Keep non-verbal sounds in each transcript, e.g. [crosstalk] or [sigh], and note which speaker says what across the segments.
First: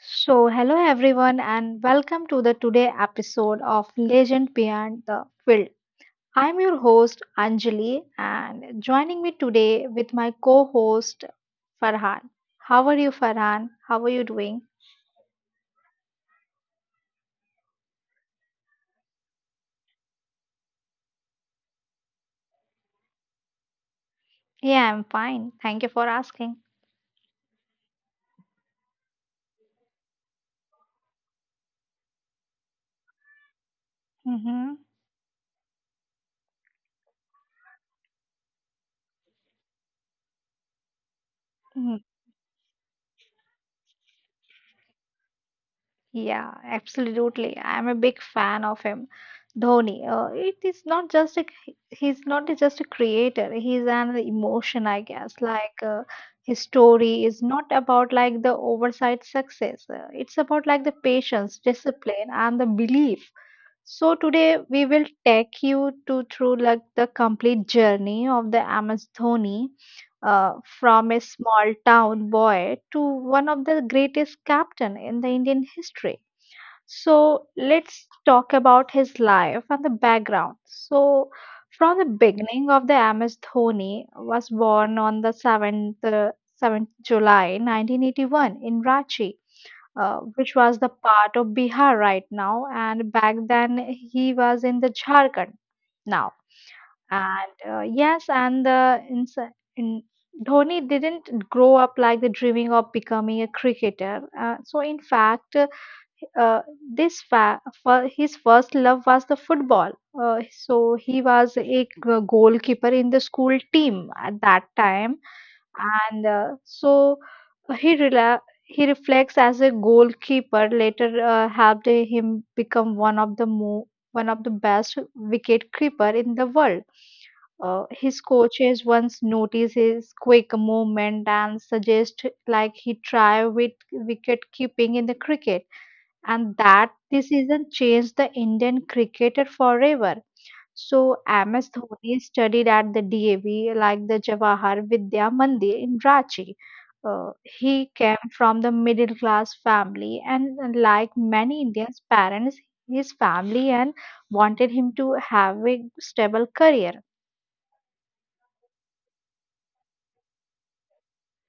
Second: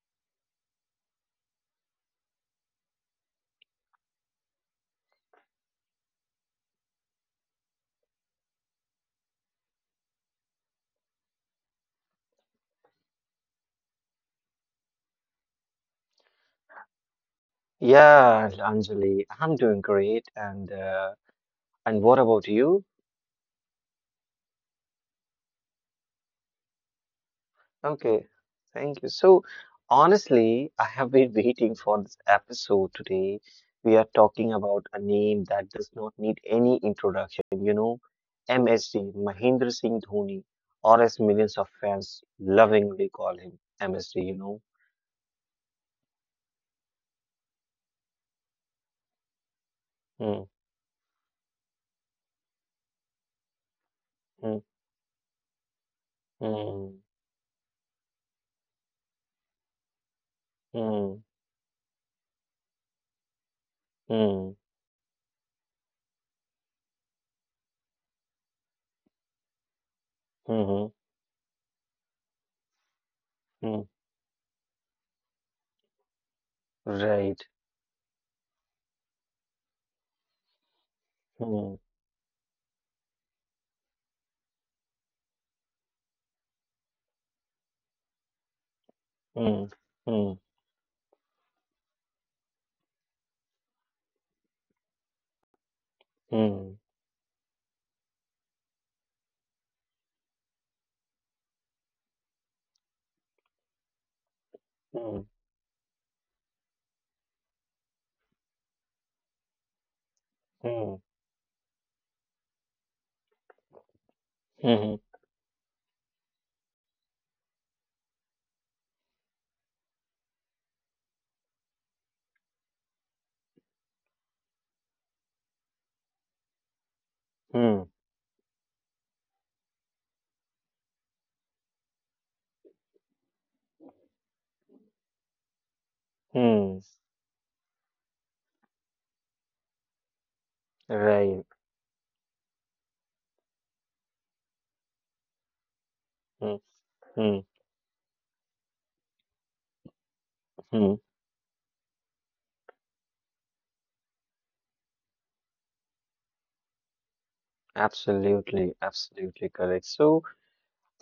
Speaker 1: So, hello everyone, and welcome to the today episode of Legend Beyond the Field. I'm your host Anjali, and joining me today with my co-host Farhan. How are you, Farhan? How are you doing?
Speaker 2: Yeah, Anjali, I'm doing great. And what about you?
Speaker 1: Yeah, I'm fine. Thank you for asking.
Speaker 2: Okay, thank you. So honestly, I have been [laughs] waiting for this episode today. We are talking
Speaker 1: Mm-hmm.
Speaker 2: about a name that does not need any introduction, MSD, Mahendra Singh Dhoni, or as millions of fans lovingly call him, MSD.
Speaker 1: Yeah, absolutely. I'm a big fan of him. Dhoni.
Speaker 2: Mm,
Speaker 1: It is not just a He's not just a creator. He's an
Speaker 2: mm,
Speaker 1: emotion, I guess. His
Speaker 2: mm,
Speaker 1: story is not about like the oversight success. It's about like the
Speaker 2: mm,
Speaker 1: patience, discipline, and the belief. So today
Speaker 2: mm,
Speaker 1: we will take you to through like the complete journey of the MS Dhoni. Uh, from
Speaker 2: mm,
Speaker 1: a small town boy to one of the
Speaker 2: mm,
Speaker 1: greatest captain in the Indian history. So
Speaker 2: right.
Speaker 1: let's talk about his life and the background. So from the
Speaker 2: Mm,
Speaker 1: beginning of the MS Dhoni was born on the 7th July 1981 in Ranchi,
Speaker 2: mm,
Speaker 1: which
Speaker 2: mm,
Speaker 1: was the part of Bihar right now. And back then he was in the Jharkhand now.
Speaker 2: mm.
Speaker 1: And yes, and the ins in, Dhoni didn't grow up like the dreaming of becoming a cricketer. So in fact
Speaker 2: Mm,
Speaker 1: uh, his first love was the football. So he
Speaker 2: mm,
Speaker 1: was a goalkeeper in the school team at that time,
Speaker 2: hmm.
Speaker 1: and he he reflects as a goalkeeper. Later, helped him become one of the best wicket keeper in the world. His
Speaker 2: Mm,
Speaker 1: coaches once notice his quick movement and suggest like he try with wicket keeping in the cricket and that
Speaker 2: mm.
Speaker 1: decision changed the Indian cricketer forever. So MS
Speaker 2: Right.
Speaker 1: Dhoni studied at the DAV like the Jawahar Vidya Mandir in Ranchi.
Speaker 2: Mm,
Speaker 1: Uh,
Speaker 2: mm,
Speaker 1: he came from the middle class family, and like
Speaker 2: mm.
Speaker 1: many Indians parents his family and wanted him to have a stable career.
Speaker 2: Absolutely, absolutely correct. So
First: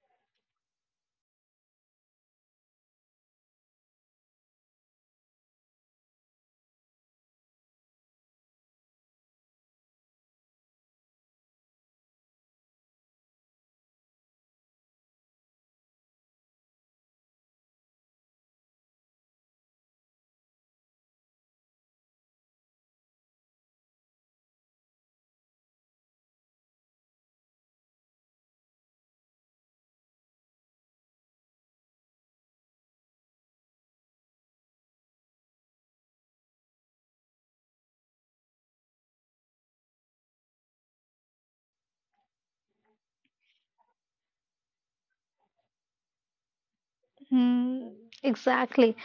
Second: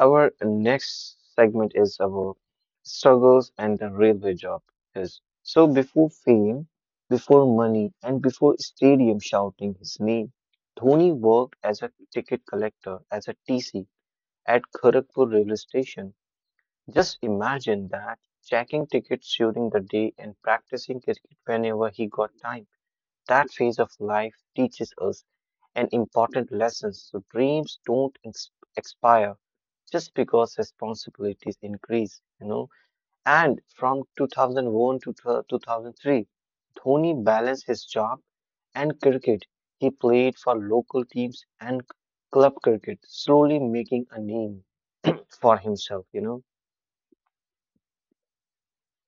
Speaker 2: our next segment is about struggles and the railway job is. So before fame, before money, and before stadium shouting his name, Dhoni worked as a ticket collector, as a TC at Kharagpur railway station. Just imagine that, checking tickets during the day and practicing cricket whenever he got time. That phase of life teaches us an important lesson. So dreams don't expire just because responsibilities increase. And from 2001 to 2003, Dhoni balanced his job and cricket. He played for local teams and club cricket, slowly making a name for himself.
Speaker 1: Hmm, exactly.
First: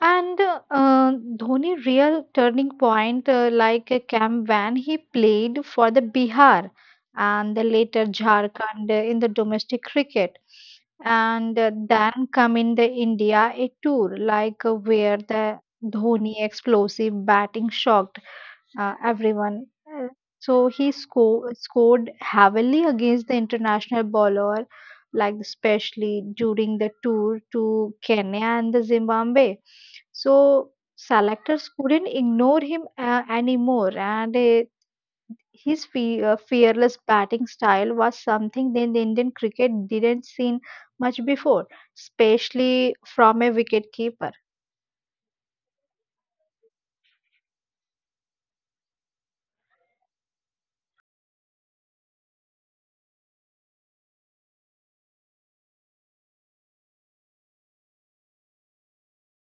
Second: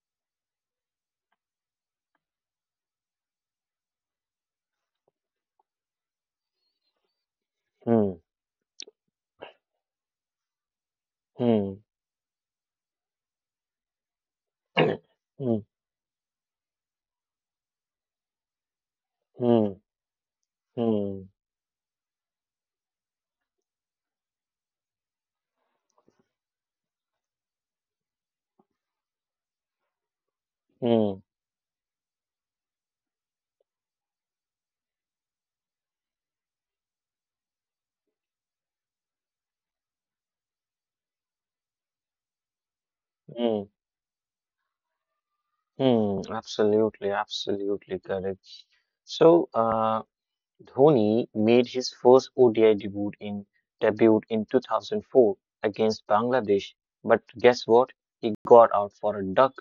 Speaker 1: And Dhoni real turning point like a camp when he played for the Bihar and the later
Speaker 2: Hmm.
Speaker 1: Jharkhand in the domestic cricket, and
Speaker 2: Hmm.
Speaker 1: then come in the India a tour
Speaker 2: Mm,
Speaker 1: where the
Speaker 2: mm,
Speaker 1: Dhoni explosive batting shocked everyone. Uh, So he
Speaker 2: mm,
Speaker 1: scored heavily against the international bowler, like especially during the tour to Kenya and the Zimbabwe. So
Speaker 2: mm,
Speaker 1: selectors couldn't ignore him anymore, and his fearless batting style was something that the Indian cricket didn't seen much before, especially
Speaker 2: mm,
Speaker 1: from a wicketkeeper.
Speaker 2: mm. Absolutely, absolutely correct. So, Dhoni made his first ODI debut in 2004 against Bangladesh. But guess what? He got out for a duck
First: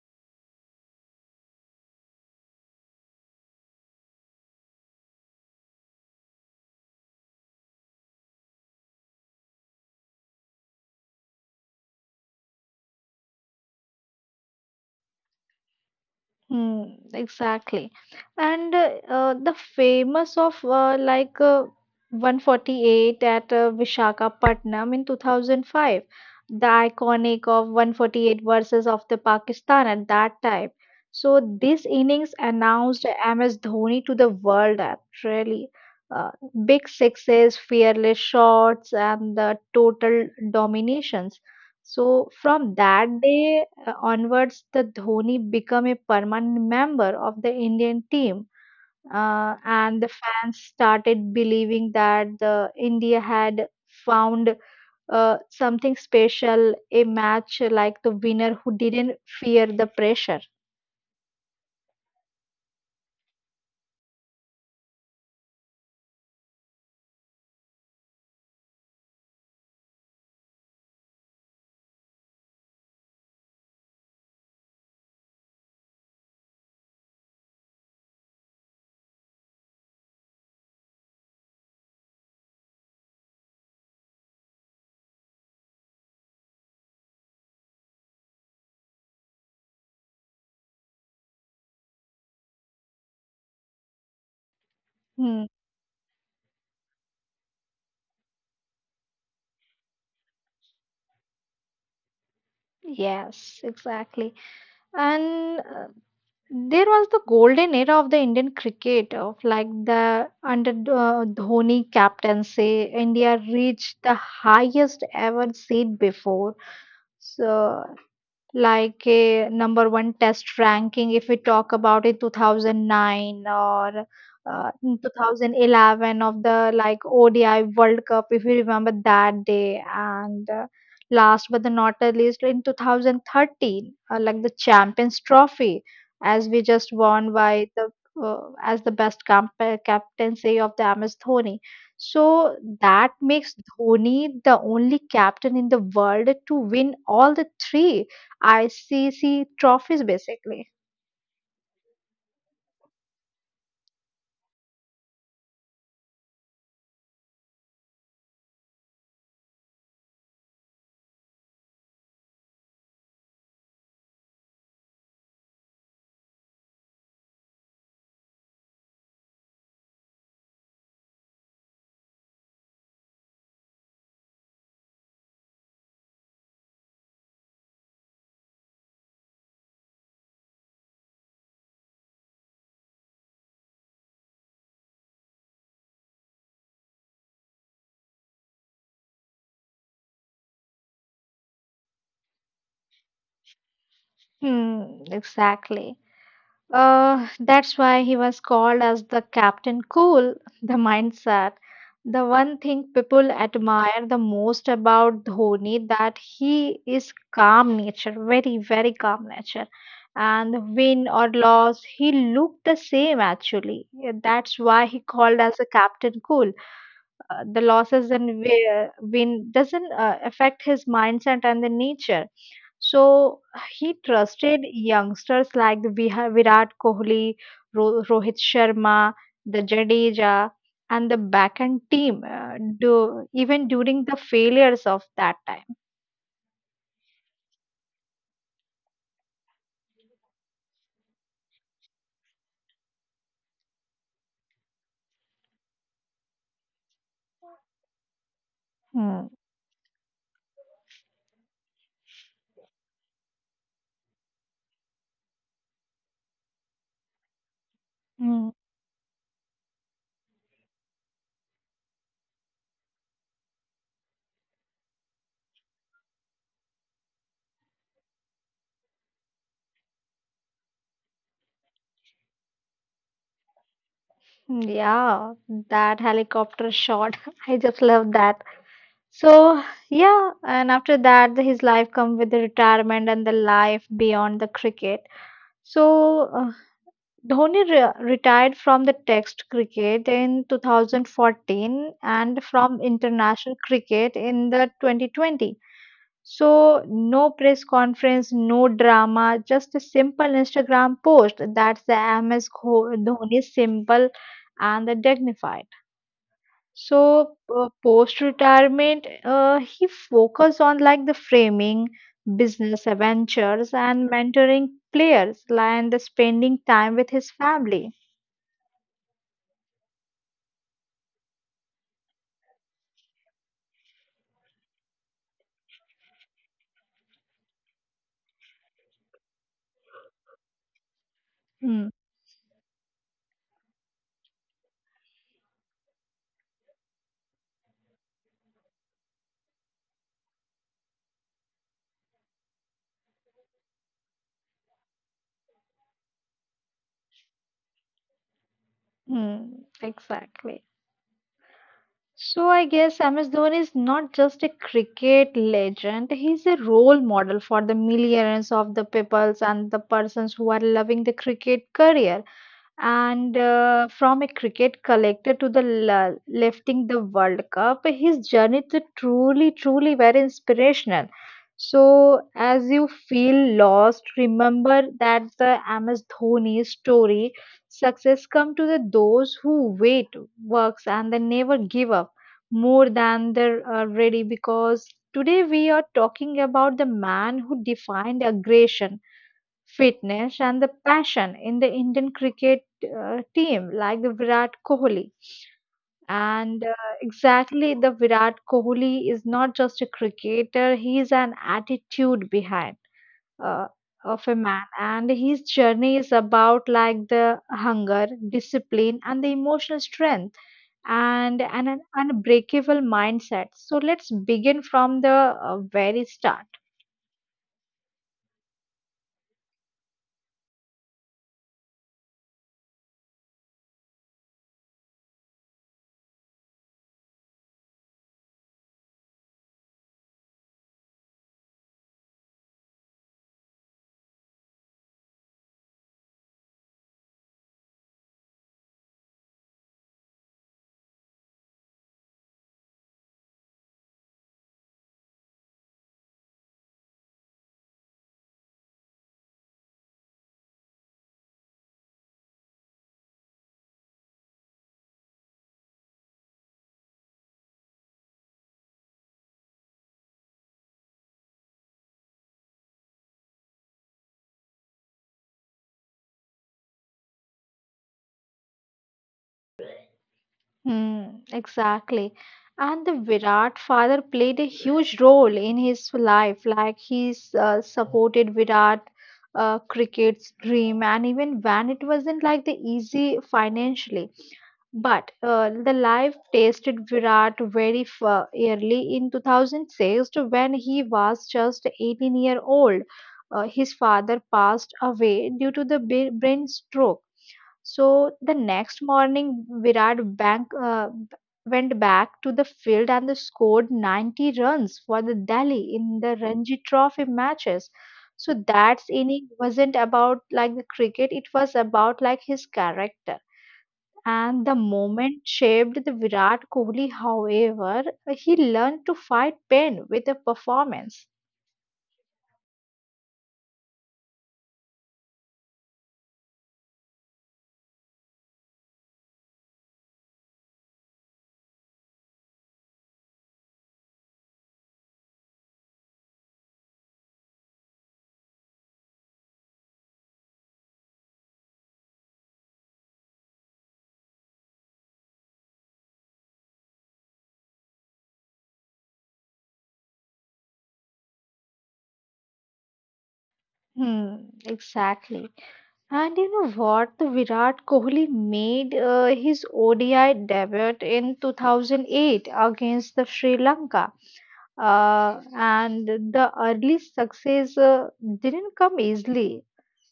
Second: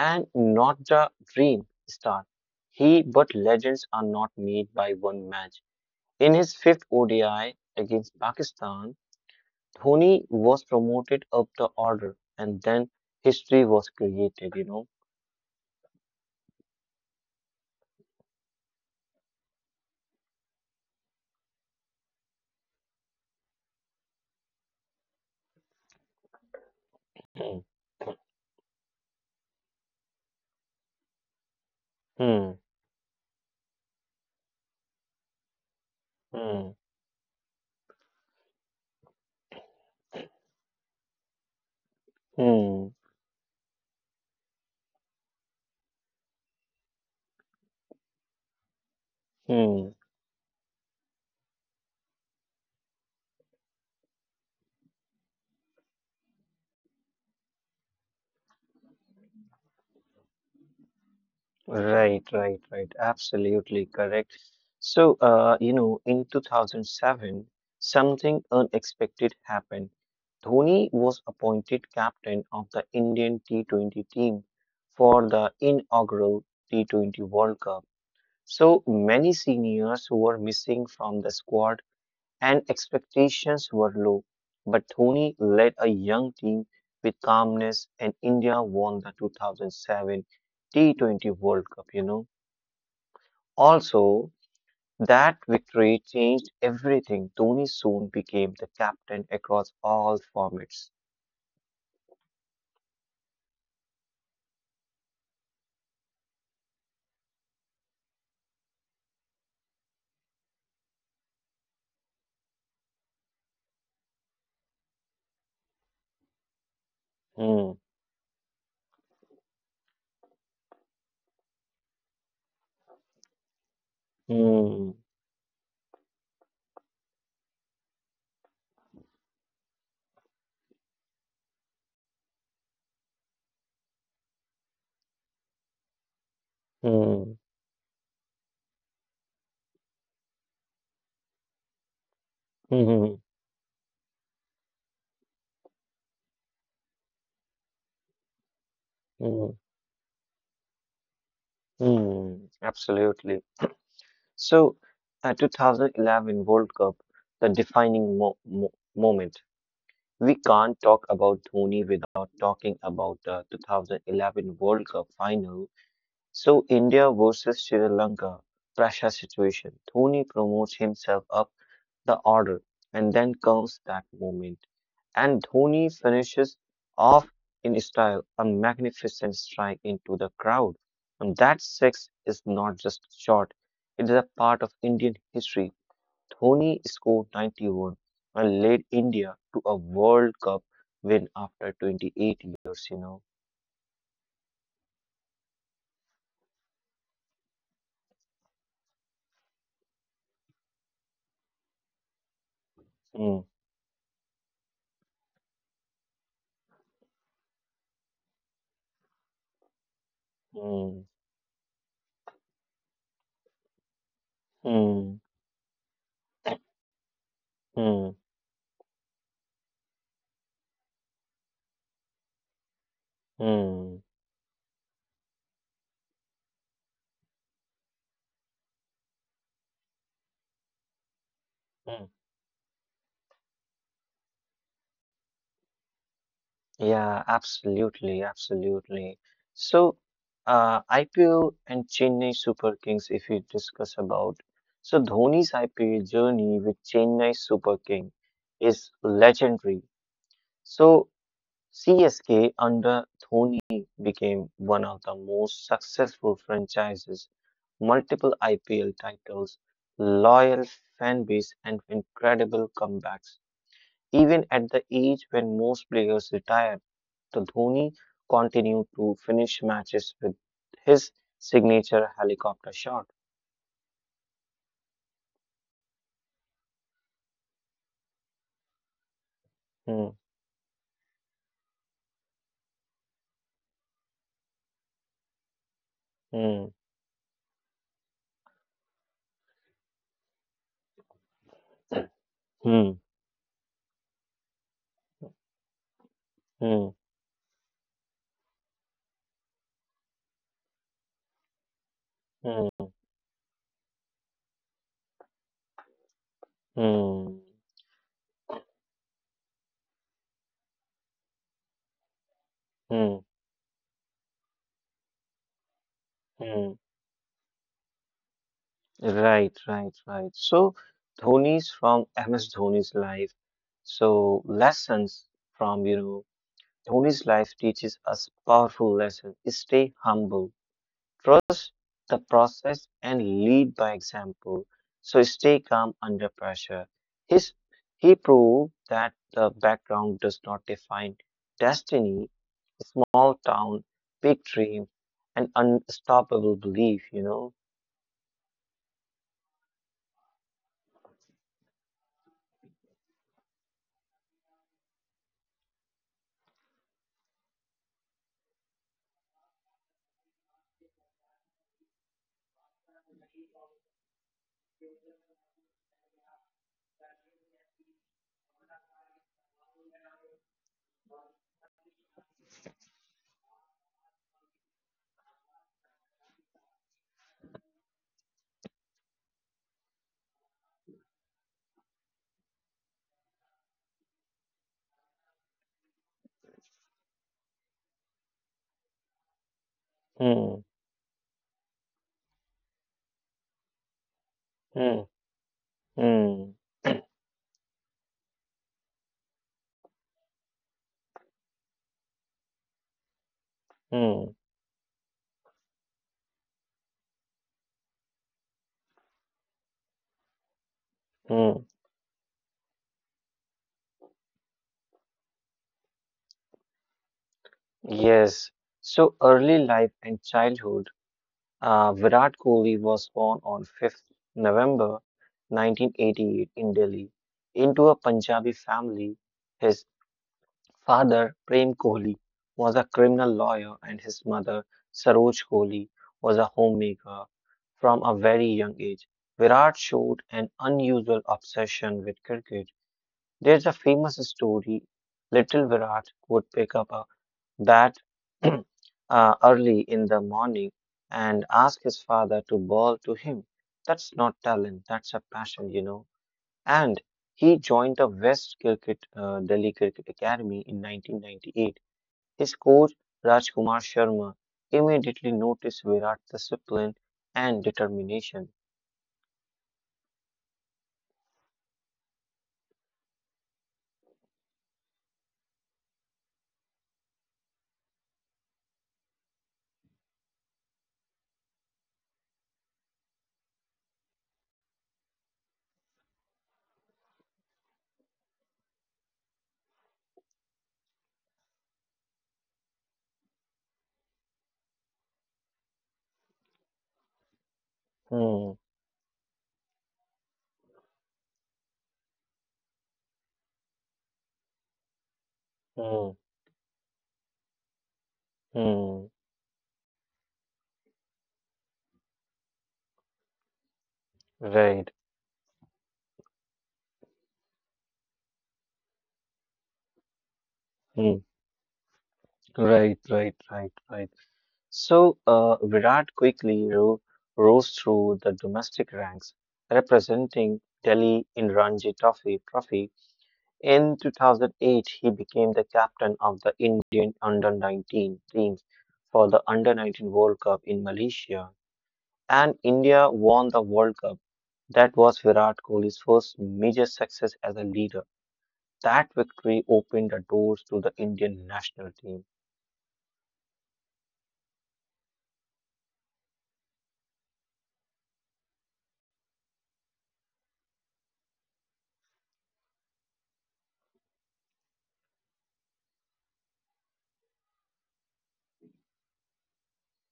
Speaker 2: and not the dream start. But legends are not made by one match. In his fifth ODI against Pakistan, Dhoni was promoted up the order, and then history was created.
Speaker 1: Hmm, exactly. And the famous of like 148 at Visakhapatnam in 2005, the iconic of
Speaker 2: Hmm,
Speaker 1: 148 versus of the Pakistan at that time. So this innings
Speaker 2: hmm,
Speaker 1: announced MS Dhoni to the world app, really. Uh,
Speaker 2: hmm,
Speaker 1: big sixes, fearless shots, and the total dominations. So from
Speaker 2: hmm.
Speaker 1: that day, onwards, the Dhoni became a permanent member of the Indian team, and the
Speaker 2: Hmm.
Speaker 1: fans started believing that the India had found something special, a match like the winner who didn't fear the pressure.
Speaker 2: Right, right, right. Absolutely correct. So, in 2007, something unexpected happened. Dhoni was appointed captain of the Indian T20 team for the inaugural T20 World Cup. So many seniors who were missing from the squad and expectations were low. But Dhoni led a young team with calmness, and India won the 2007 T20 World Cup. Also,
Speaker 1: Hmm.
Speaker 2: that victory changed everything. Dhoni soon became the captain across all formats.
Speaker 1: Yes, exactly. And there was the golden era of the Indian cricket of like the under Dhoni captaincy, India reached the highest ever seed before.
Speaker 2: Hmm,
Speaker 1: So like a number one test ranking if we talk about in 2009 or in
Speaker 2: hmm,
Speaker 1: 2011 of the like ODI World Cup if you remember that day, and last but the not the least in 2013 like the Champions Trophy as we just won
Speaker 2: hmm,
Speaker 1: by the as the captaincy of the MS Dhoni, so that
Speaker 2: hmm,
Speaker 1: makes Dhoni the only captain in the world to win all the three ICC
Speaker 2: hmm,
Speaker 1: trophies, basically.
Speaker 2: hmm. Absolutely. So, 2011 World Cup, the defining mo mo moment. We can't talk about Dhoni without talking about the 2011 World Cup final. So, India versus Sri Lanka, pressure situation. Dhoni promotes himself up the order, and then comes that moment. And Dhoni finishes off in style, a magnificent strike into the crowd. And that six is not just a shot, it is a part of Indian history. Dhoni scored 91 and led India to a World Cup win after 28 years.
Speaker 1: Hmm, exactly. That's why he was called as the Captain Cool, the mindset. The one thing
Speaker 2: Hmm,
Speaker 1: people admire the most about Dhoni that he is calm nature, very, very calm nature. And
Speaker 2: hmm,
Speaker 1: win or loss, he looked the same actually. Yeah, that's why he
Speaker 2: hmm,
Speaker 1: called as a Captain Cool. The losses
Speaker 2: hmm,
Speaker 1: and win doesn't affect his mindset and the nature. So he
Speaker 2: hmm,
Speaker 1: trusted youngsters like the Virat Kohli, Rohit Sharma, the Jadeja, and the backend
Speaker 2: hmm.
Speaker 1: team. Do even during the failures of that time.
Speaker 2: Yeah, absolutely, absolutely. So, IPL and Chennai Super Kings, if we discuss about. So, Dhoni's IPL journey with Chennai Super King is
Speaker 1: Hmm.
Speaker 2: legendary. So, CSK under Dhoni became one of the most successful franchises, multiple
Speaker 1: Hmm.
Speaker 2: IPL titles, loyal fan base, and incredible comebacks. Even at the age when most players retired, the Dhoni continued to finish matches with his signature helicopter shot.
Speaker 1: Yeah, that helicopter shot. [laughs] I just love that. So
Speaker 2: Hmm,
Speaker 1: yeah, and after that, his life come with the retirement and the life beyond the cricket. So
Speaker 2: hmm,
Speaker 1: Dhoni retired from the Test cricket in 2014 and from
Speaker 2: hmm,
Speaker 1: international cricket in the 2020. So
Speaker 2: hmm,
Speaker 1: no press conference, no drama, just a simple Instagram post. That's the MS
Speaker 2: hmm,
Speaker 1: Gho- Dhoni simple and the dignified. So
Speaker 2: hmm,
Speaker 1: uh, post-retirement, he focused on like the framing, business
Speaker 2: hmm,
Speaker 1: ventures, and mentoring players, and spending
Speaker 2: hmm.
Speaker 1: time with his family.
Speaker 2: Right, right, right. So Dhoni's from MS Dhoni's life. So lessons from, Dhoni's life teaches us powerful lesson. Stay humble, trust
Speaker 1: Mm,
Speaker 2: the process, and lead by example. So stay calm under pressure. His he proved that the background does not define destiny, small town, big dream, and unstoppable belief.
Speaker 1: mm, exactly. So I guess MS Dhoni is not just a cricket legend, he's a role model for the millions of the peoples and the persons who are loving the cricket career. And from a cricket collector to the lifting the World Cup, his journey to truly, truly very inspirational. So, as you feel lost, remember that the MS Dhoni story success come to the those who wait, works, and they never give up more than they're ready. Because today we are talking about the man who defined aggression, fitness, and
Speaker 2: Hmm,
Speaker 1: the passion in the Indian cricket team, like the Virat
Speaker 2: hmm,
Speaker 1: Kohli.
Speaker 2: hmm.
Speaker 1: And uh, exactly, the Virat Kohli is not just a cricketer, he is an attitude behind uh, of a
Speaker 2: Hmm.
Speaker 1: man. And his journey is about like the hunger, discipline, and the emotional strength and an
Speaker 2: Mm,
Speaker 1: unbreakable mindset. So let's begin from the very start.
Speaker 2: yes. So early life and childhood, Virat Kohli was born on 5th November 1988 in Delhi into a Punjabi family. His father, Prem Kohli, was a criminal lawyer, and his mother, Saroj Kohli, was a homemaker. From a very young age, Virat showed an unusual obsession with cricket. There's a famous story. Little Virat would pick up a that [clears throat] early in the morning and ask his father to bowl to him. That's not talent, that's a passion. And he joined the Delhi Cricket Academy in 1998. His coach, Rajkumar Sharma, immediately noticed Virat's discipline and determination.
Speaker 1: Hmm, exactly. And the Virat father played a huge role in his life. Like he's supported Virat cricket's dream, and even when it wasn't like the easy financially. But the life tasted Virat very early in 2006 when he was just 18-year-old. His father passed away due to the brain stroke, so the
Speaker 2: Hmm,
Speaker 1: next morning, went back to the field and scored 90 runs for the Delhi in
Speaker 2: hmm,
Speaker 1: the Ranji Trophy matches. So that
Speaker 2: hmm,
Speaker 1: inning wasn't about like the cricket; it was about like his character. And the
Speaker 2: right,
Speaker 1: moment shaped the Virat Kohli. However, he learned to fight pain with a performance.
Speaker 2: hmm, right, right, right, right. So, Virat quickly ro rose through the domestic ranks, representing Delhi in Ranji Trophy. In 2008, he became the captain of the Indian under-19 team for the Under-19 World Cup in Malaysia, and India won the World Cup. That was Virat Kohli's first major success as a leader. That victory opened the doors to the Indian national team.
Speaker 1: Hmm, exactly. And you know what? The Virat Kohli made his ODI debut in 2008 against the Sri Lanka. And the early success didn't come easily.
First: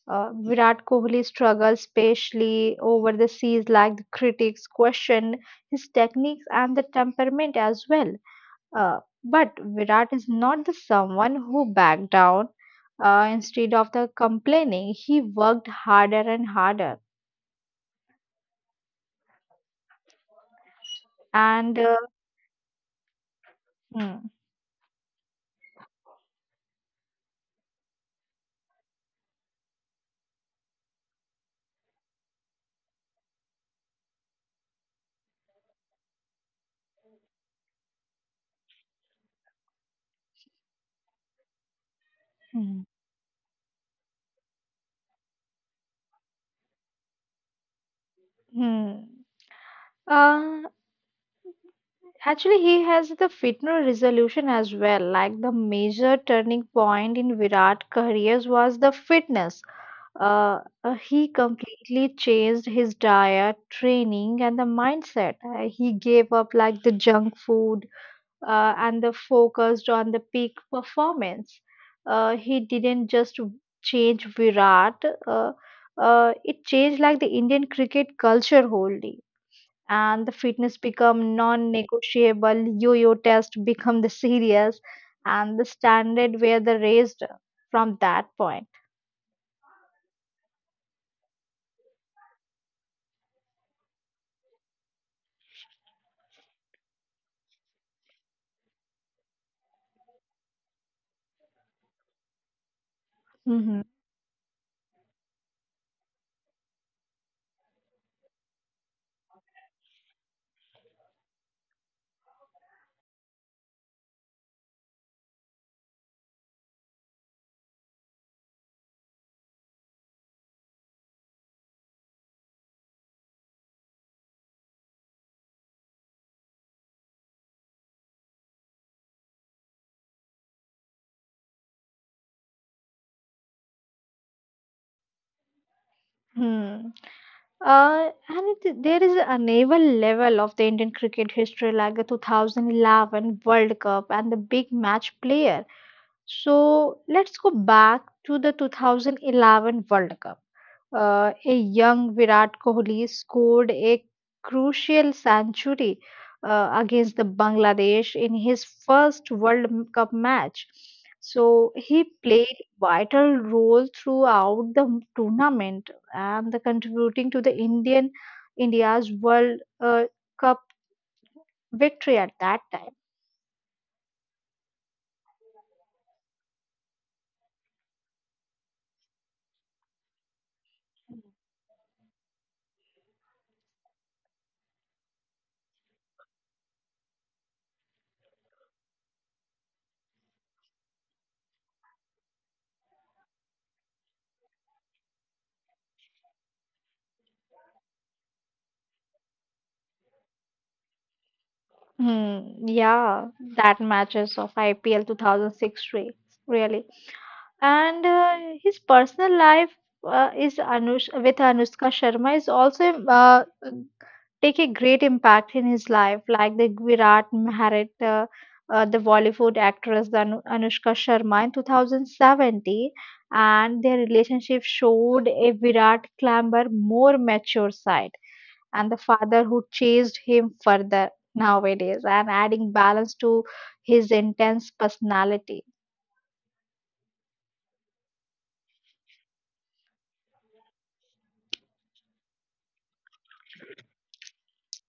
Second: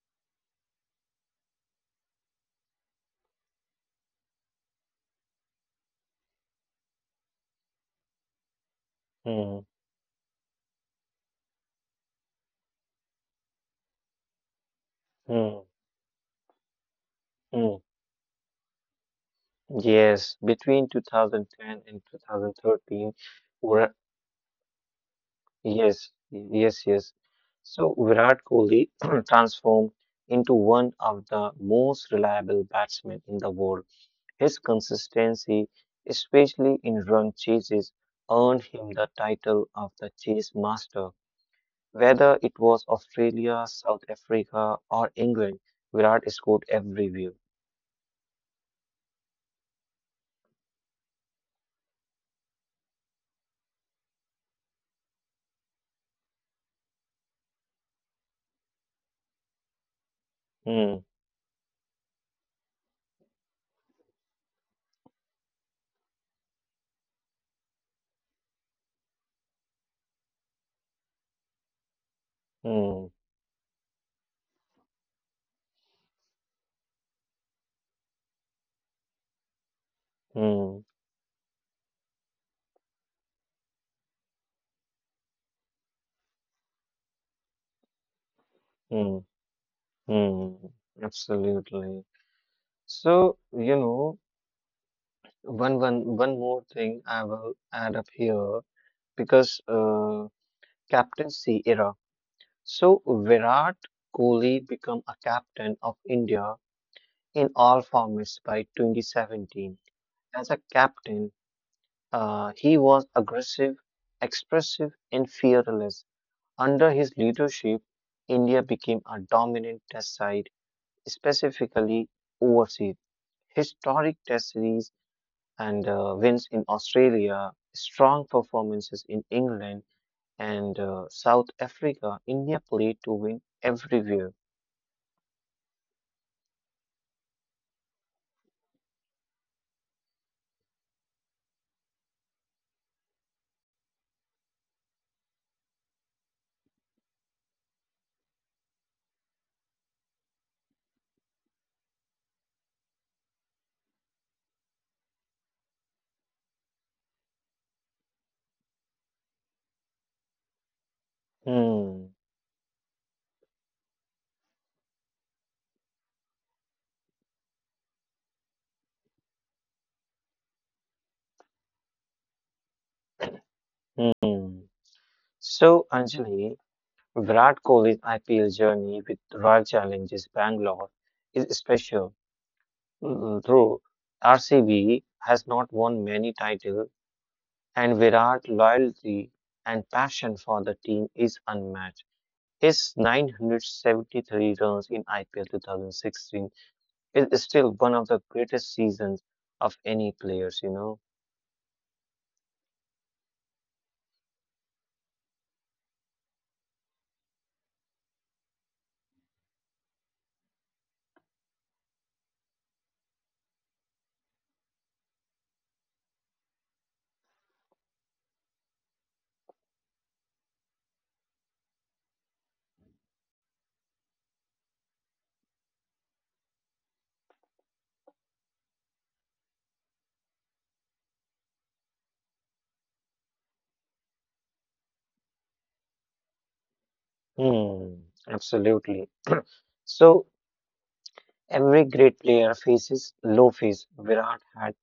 Speaker 1: Virat Kohli struggled especially over the seas, like the critics questioned his techniques and the temperament as well. But
Speaker 2: Hmm,
Speaker 1: Virat is not the someone who backed down. Instead of the complaining, he
Speaker 2: hmm,
Speaker 1: worked harder and harder.
Speaker 2: hmm. Yes, between
Speaker 1: And
Speaker 2: 2010 and 2013, Vira-
Speaker 1: hmm,
Speaker 2: yes, yes, yes. So Virat Kohli [clears throat] transformed into one of the most reliable batsmen in the world. His consistency, especially in run chases, earned him the title of the chase master. Whether it
Speaker 1: Hmm.
Speaker 2: was Australia, South Africa, or England, Virat scored everywhere.
Speaker 1: hmm. Uh, actually, he has the fitness resolution as well. Like the major turning point in Virat' careers was the fitness. Uh, uh,
Speaker 2: Hmm,
Speaker 1: he completely changed his diet, training, and the mindset. He gave up like the junk food and the focused on the peak performance. He
Speaker 2: hmm,
Speaker 1: didn't just change Virat, it changed like the Indian cricket culture wholly. And the fitness
Speaker 2: hmm,
Speaker 1: become non-negotiable, yo-yo test become the serious, and the standard were the raised from that point.
Speaker 2: hmm. Hmm. Absolutely. So, one more thing I will add up here because captaincy era. So Virat
Speaker 1: Hmm.
Speaker 2: Kohli become a captain of India in all formats by 2017. As a captain, he was aggressive, expressive, and fearless. Under his leadership, India became a dominant test side, specifically overseas. Historic test series and wins in Australia, strong performances in England and South Africa. India played to win everywhere.
Speaker 1: Hmm. And it, there is another level of the Indian cricket history, like the 2011 World Cup and the big match player. So let's go back to the 2011 World Cup. A young Virat Kohli scored a crucial century against the Bangladesh in his first World Cup match. So he
Speaker 2: Hmm.
Speaker 1: played vital role throughout the tournament and the contributing to the Indian India's World Cup victory at that time.
Speaker 2: Hmm. So, Anjali, Virat Kohli's IPL journey with Royal Challengers Bangalore is special. Mm. Though RCB has not won many titles, and Virat's loyalty and passion for the team is unmatched. His 973 runs in IPL 2016 is still one of the greatest seasons of any players.
Speaker 1: Hmm, yeah, that matches of IPL 2006 re really. And his personal life is Anush with Anushka Sharma is also take a great impact in his life, like the Virat Maharat, the Bollywood actress the Anushka Sharma in 2070, and their relationship showed a Virat clamber more mature side and the father who chased him further nowadays and adding balance to his intense personality.
Speaker 2: Hmm, absolutely. So every great player faces low phase. Virat had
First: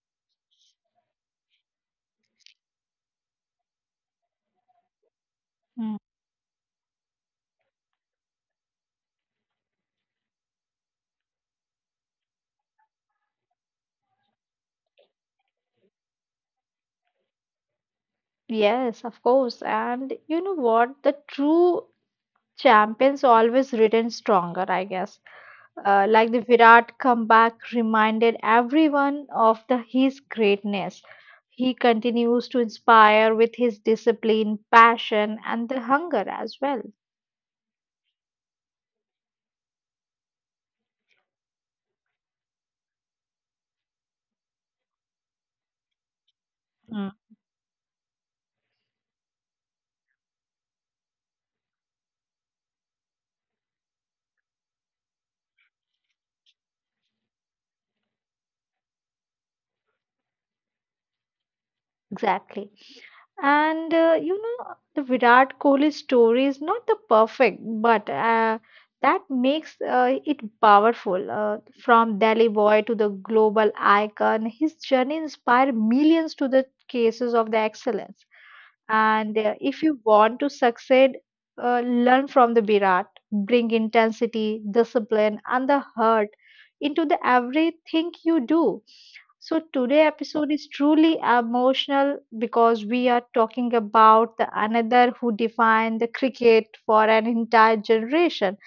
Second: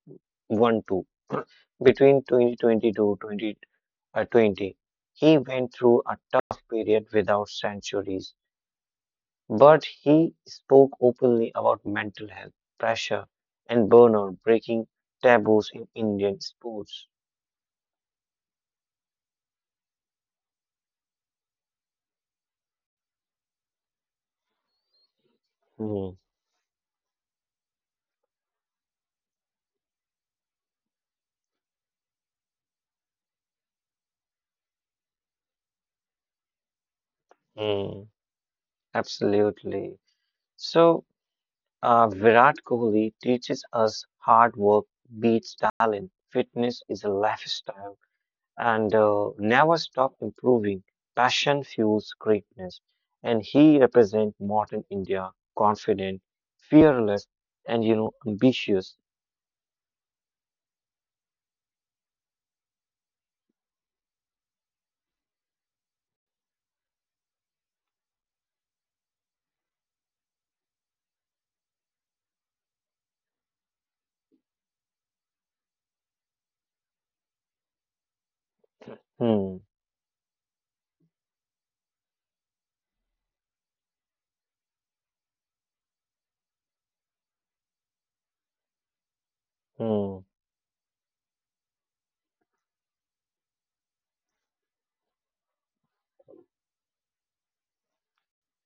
Speaker 2: one too. [clears throat] Between 2020 to 2020. He went
Speaker 1: Mm.
Speaker 2: through a tough period without centuries. But he spoke openly about mental health, pressure, and burnout, breaking taboos in Indian sports.
Speaker 1: Yes, of course. And you know what? The true champions always return stronger, I guess. Uh,
Speaker 2: Hmm,
Speaker 1: like the Virat comeback reminded everyone of his greatness. He continues to inspire with his discipline, passion, and the hunger as well.
Speaker 2: hmm, absolutely. So, Virat Kohli teaches us hard work beats talent. Fitness is a
Speaker 1: Mm.
Speaker 2: lifestyle, and never stop improving. Passion fuels greatness. And he represents modern India, confident, fearless, and ambitious.
Speaker 1: Exactly. The Virat Kohli story is not the perfect, but that makes it powerful. From Delhi boy to the global icon, his journey inspired millions to the cases of the excellence. And
Speaker 2: Hmm,
Speaker 1: if you want to succeed, learn from the Virat. Bring intensity, discipline, and the heart into the everything you do. So today
Speaker 2: hmm.
Speaker 1: episode is truly emotional because we are talking about the another who defined the cricket for an entire generation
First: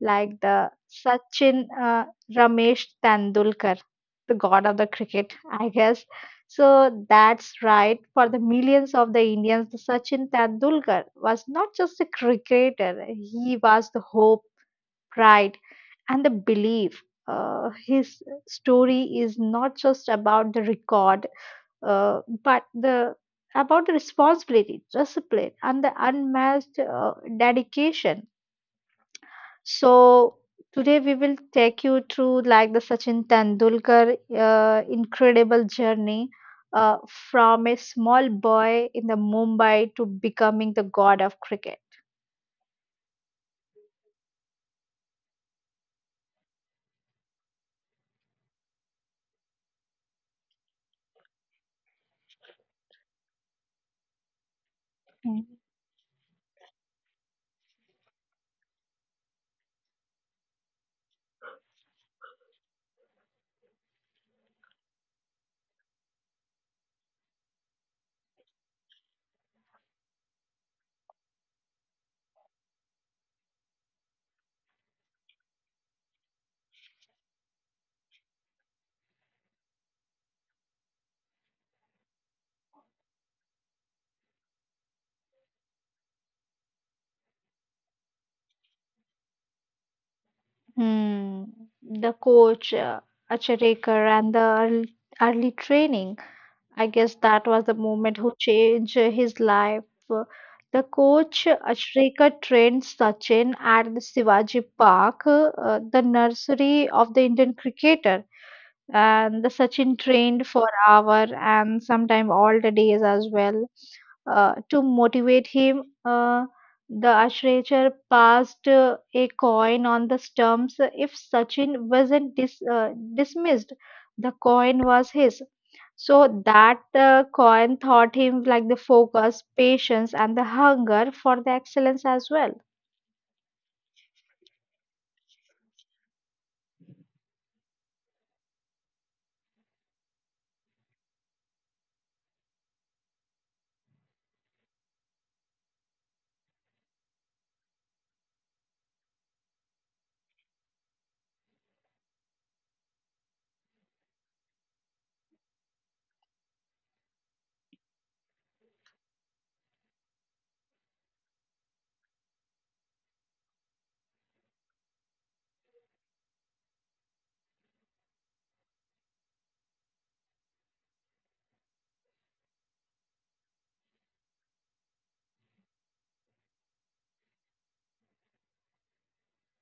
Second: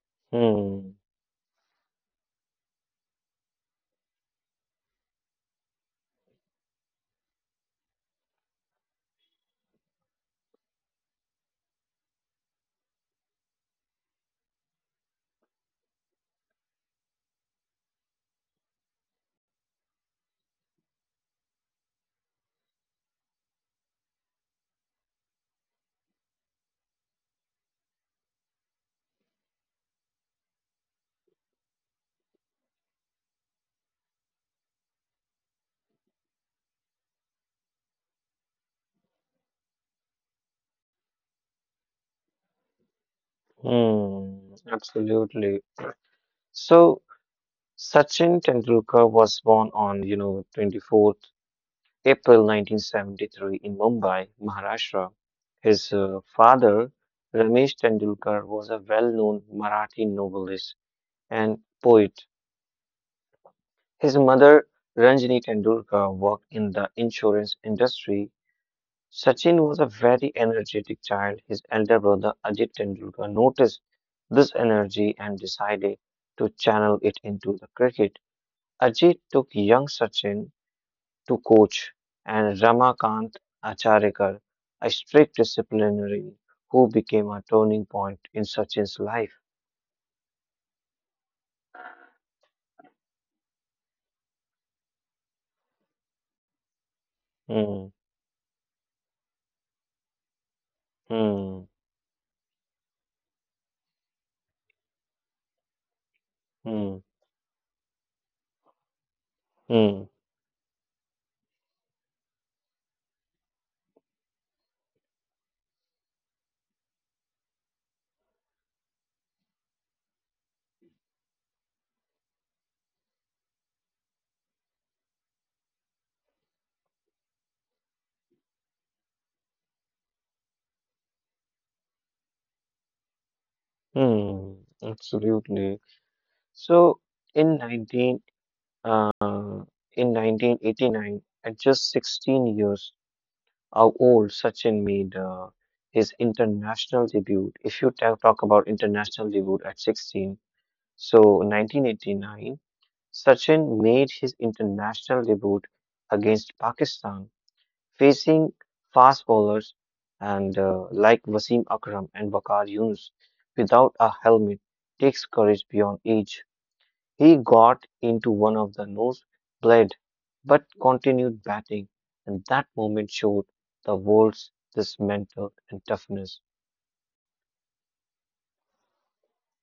Speaker 1: like the
Speaker 2: Hmm,
Speaker 1: Sachin Ramesh Tendulkar, the god of the cricket, I guess. So that's right. For the millions of the Indians, the Sachin Tendulkar was not just a cricketer; he was the hope, pride, and the belief. His story is not just about the record, but the about the responsibility, discipline, and the unmatched dedication, so today we will take you through like the Sachin Tendulkar incredible journey uh, from a small boy in the Mumbai to becoming the god of cricket.
Speaker 2: hmm, absolutely. So Sachin Tendulkar was born on, 24th April 1973 in Mumbai, Maharashtra.
Speaker 1: Hmm.
Speaker 2: His father, Ramesh Tendulkar, was a well-known Marathi novelist and poet. His mother, Ranjini Tendulkar, worked in the insurance industry. Sachin was a very energetic child. His elder brother, Ajit Tendulkar, noticed this energy and decided to channel it into the cricket. Ajit took young Sachin to coach and Ramakant Acharikar, a strict disciplinarian who became a turning point in Sachin's life.
Speaker 1: The coach, Acharya, and the early training, I guess that was the
Speaker 2: Hmm,
Speaker 1: moment who changed his life. The coach
Speaker 2: hmm,
Speaker 1: Ashrika trained Sachin at the Shivaji Park, the nursery of
Speaker 2: hmm,
Speaker 1: the Indian cricketer. And the Sachin
Speaker 2: hmm,
Speaker 1: trained for hour and sometime all the days as well. To motivate him, the Ashrayachar passed a coin on the stumps. If Sachin wasn't dismissed, the coin was his. So that coin taught him like the focus, patience, and the hunger for the excellence as well.
Speaker 2: hmm, absolutely. So, in 19 Uh, in 1989, at just 16 years of old, Sachin made his international debut. If you talk about international debut at 16, so 1989, Sachin made his international debut against Pakistan, facing fast bowlers and like Wasim Akram and Bakar Yunus without a helmet takes courage beyond age. He got into one of the nose bled, but continued batting, and that moment showed the world's this mental and toughness.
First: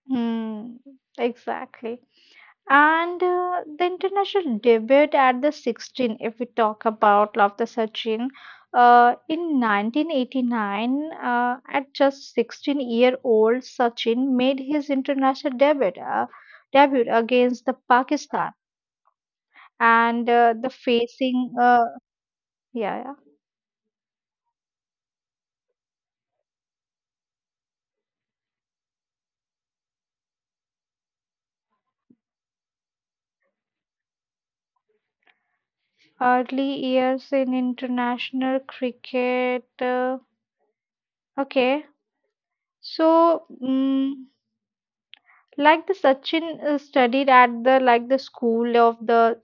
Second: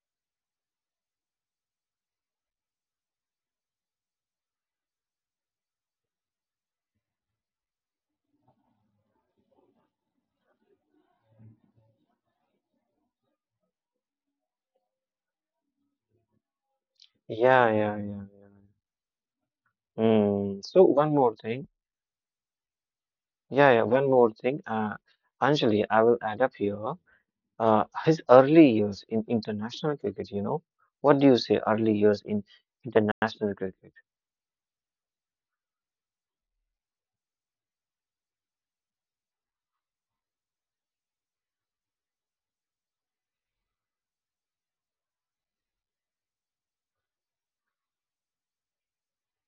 Speaker 1: Hmm, exactly. And the international debut at the 16, if we talk about Love the Sachin, in 1989, at just 16-year-old, Sachin made his international debut,
Speaker 2: Yeah,
Speaker 1: against the
Speaker 2: yeah, yeah,
Speaker 1: Pakistan.
Speaker 2: yeah.
Speaker 1: And
Speaker 2: Mm. So one more thing.
Speaker 1: yeah, yeah.
Speaker 2: Yeah, yeah, one more thing. Anjali, I will add up here. His early years in international cricket. What do you say, early years in international cricket?
Speaker 1: Early years in international cricket. Okay, so, like the Sachin studied at the like the school of the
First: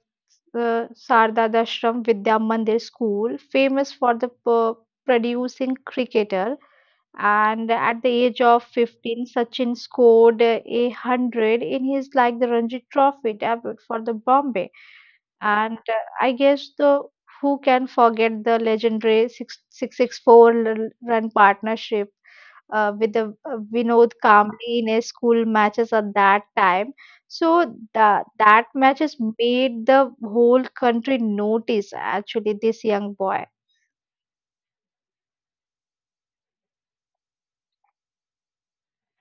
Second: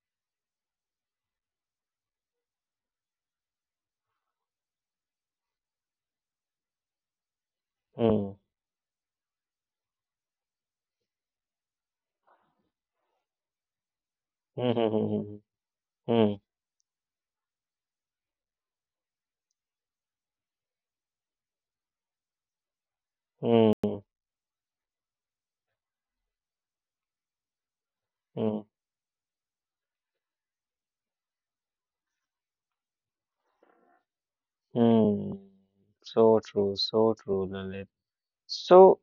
Speaker 1: Sardadashram Vidya Mandir school, famous for the producing cricketer. And at the
Speaker 2: Mm.
Speaker 1: age of 15, Sachin scored 100 in his like the Ranji Trophy debut for the Bombay.
Speaker 2: Mm.
Speaker 1: And
Speaker 2: Hmm.
Speaker 1: I
Speaker 2: Mm.
Speaker 1: guess the who can forget the legendary 664 run partnership with the
Speaker 2: Mm.
Speaker 1: Vinod Kamli in his school matches at that time. So that
Speaker 2: Mm.
Speaker 1: matches made the whole country notice actually this young boy.
Speaker 2: Hmm. So true, Lalit. So,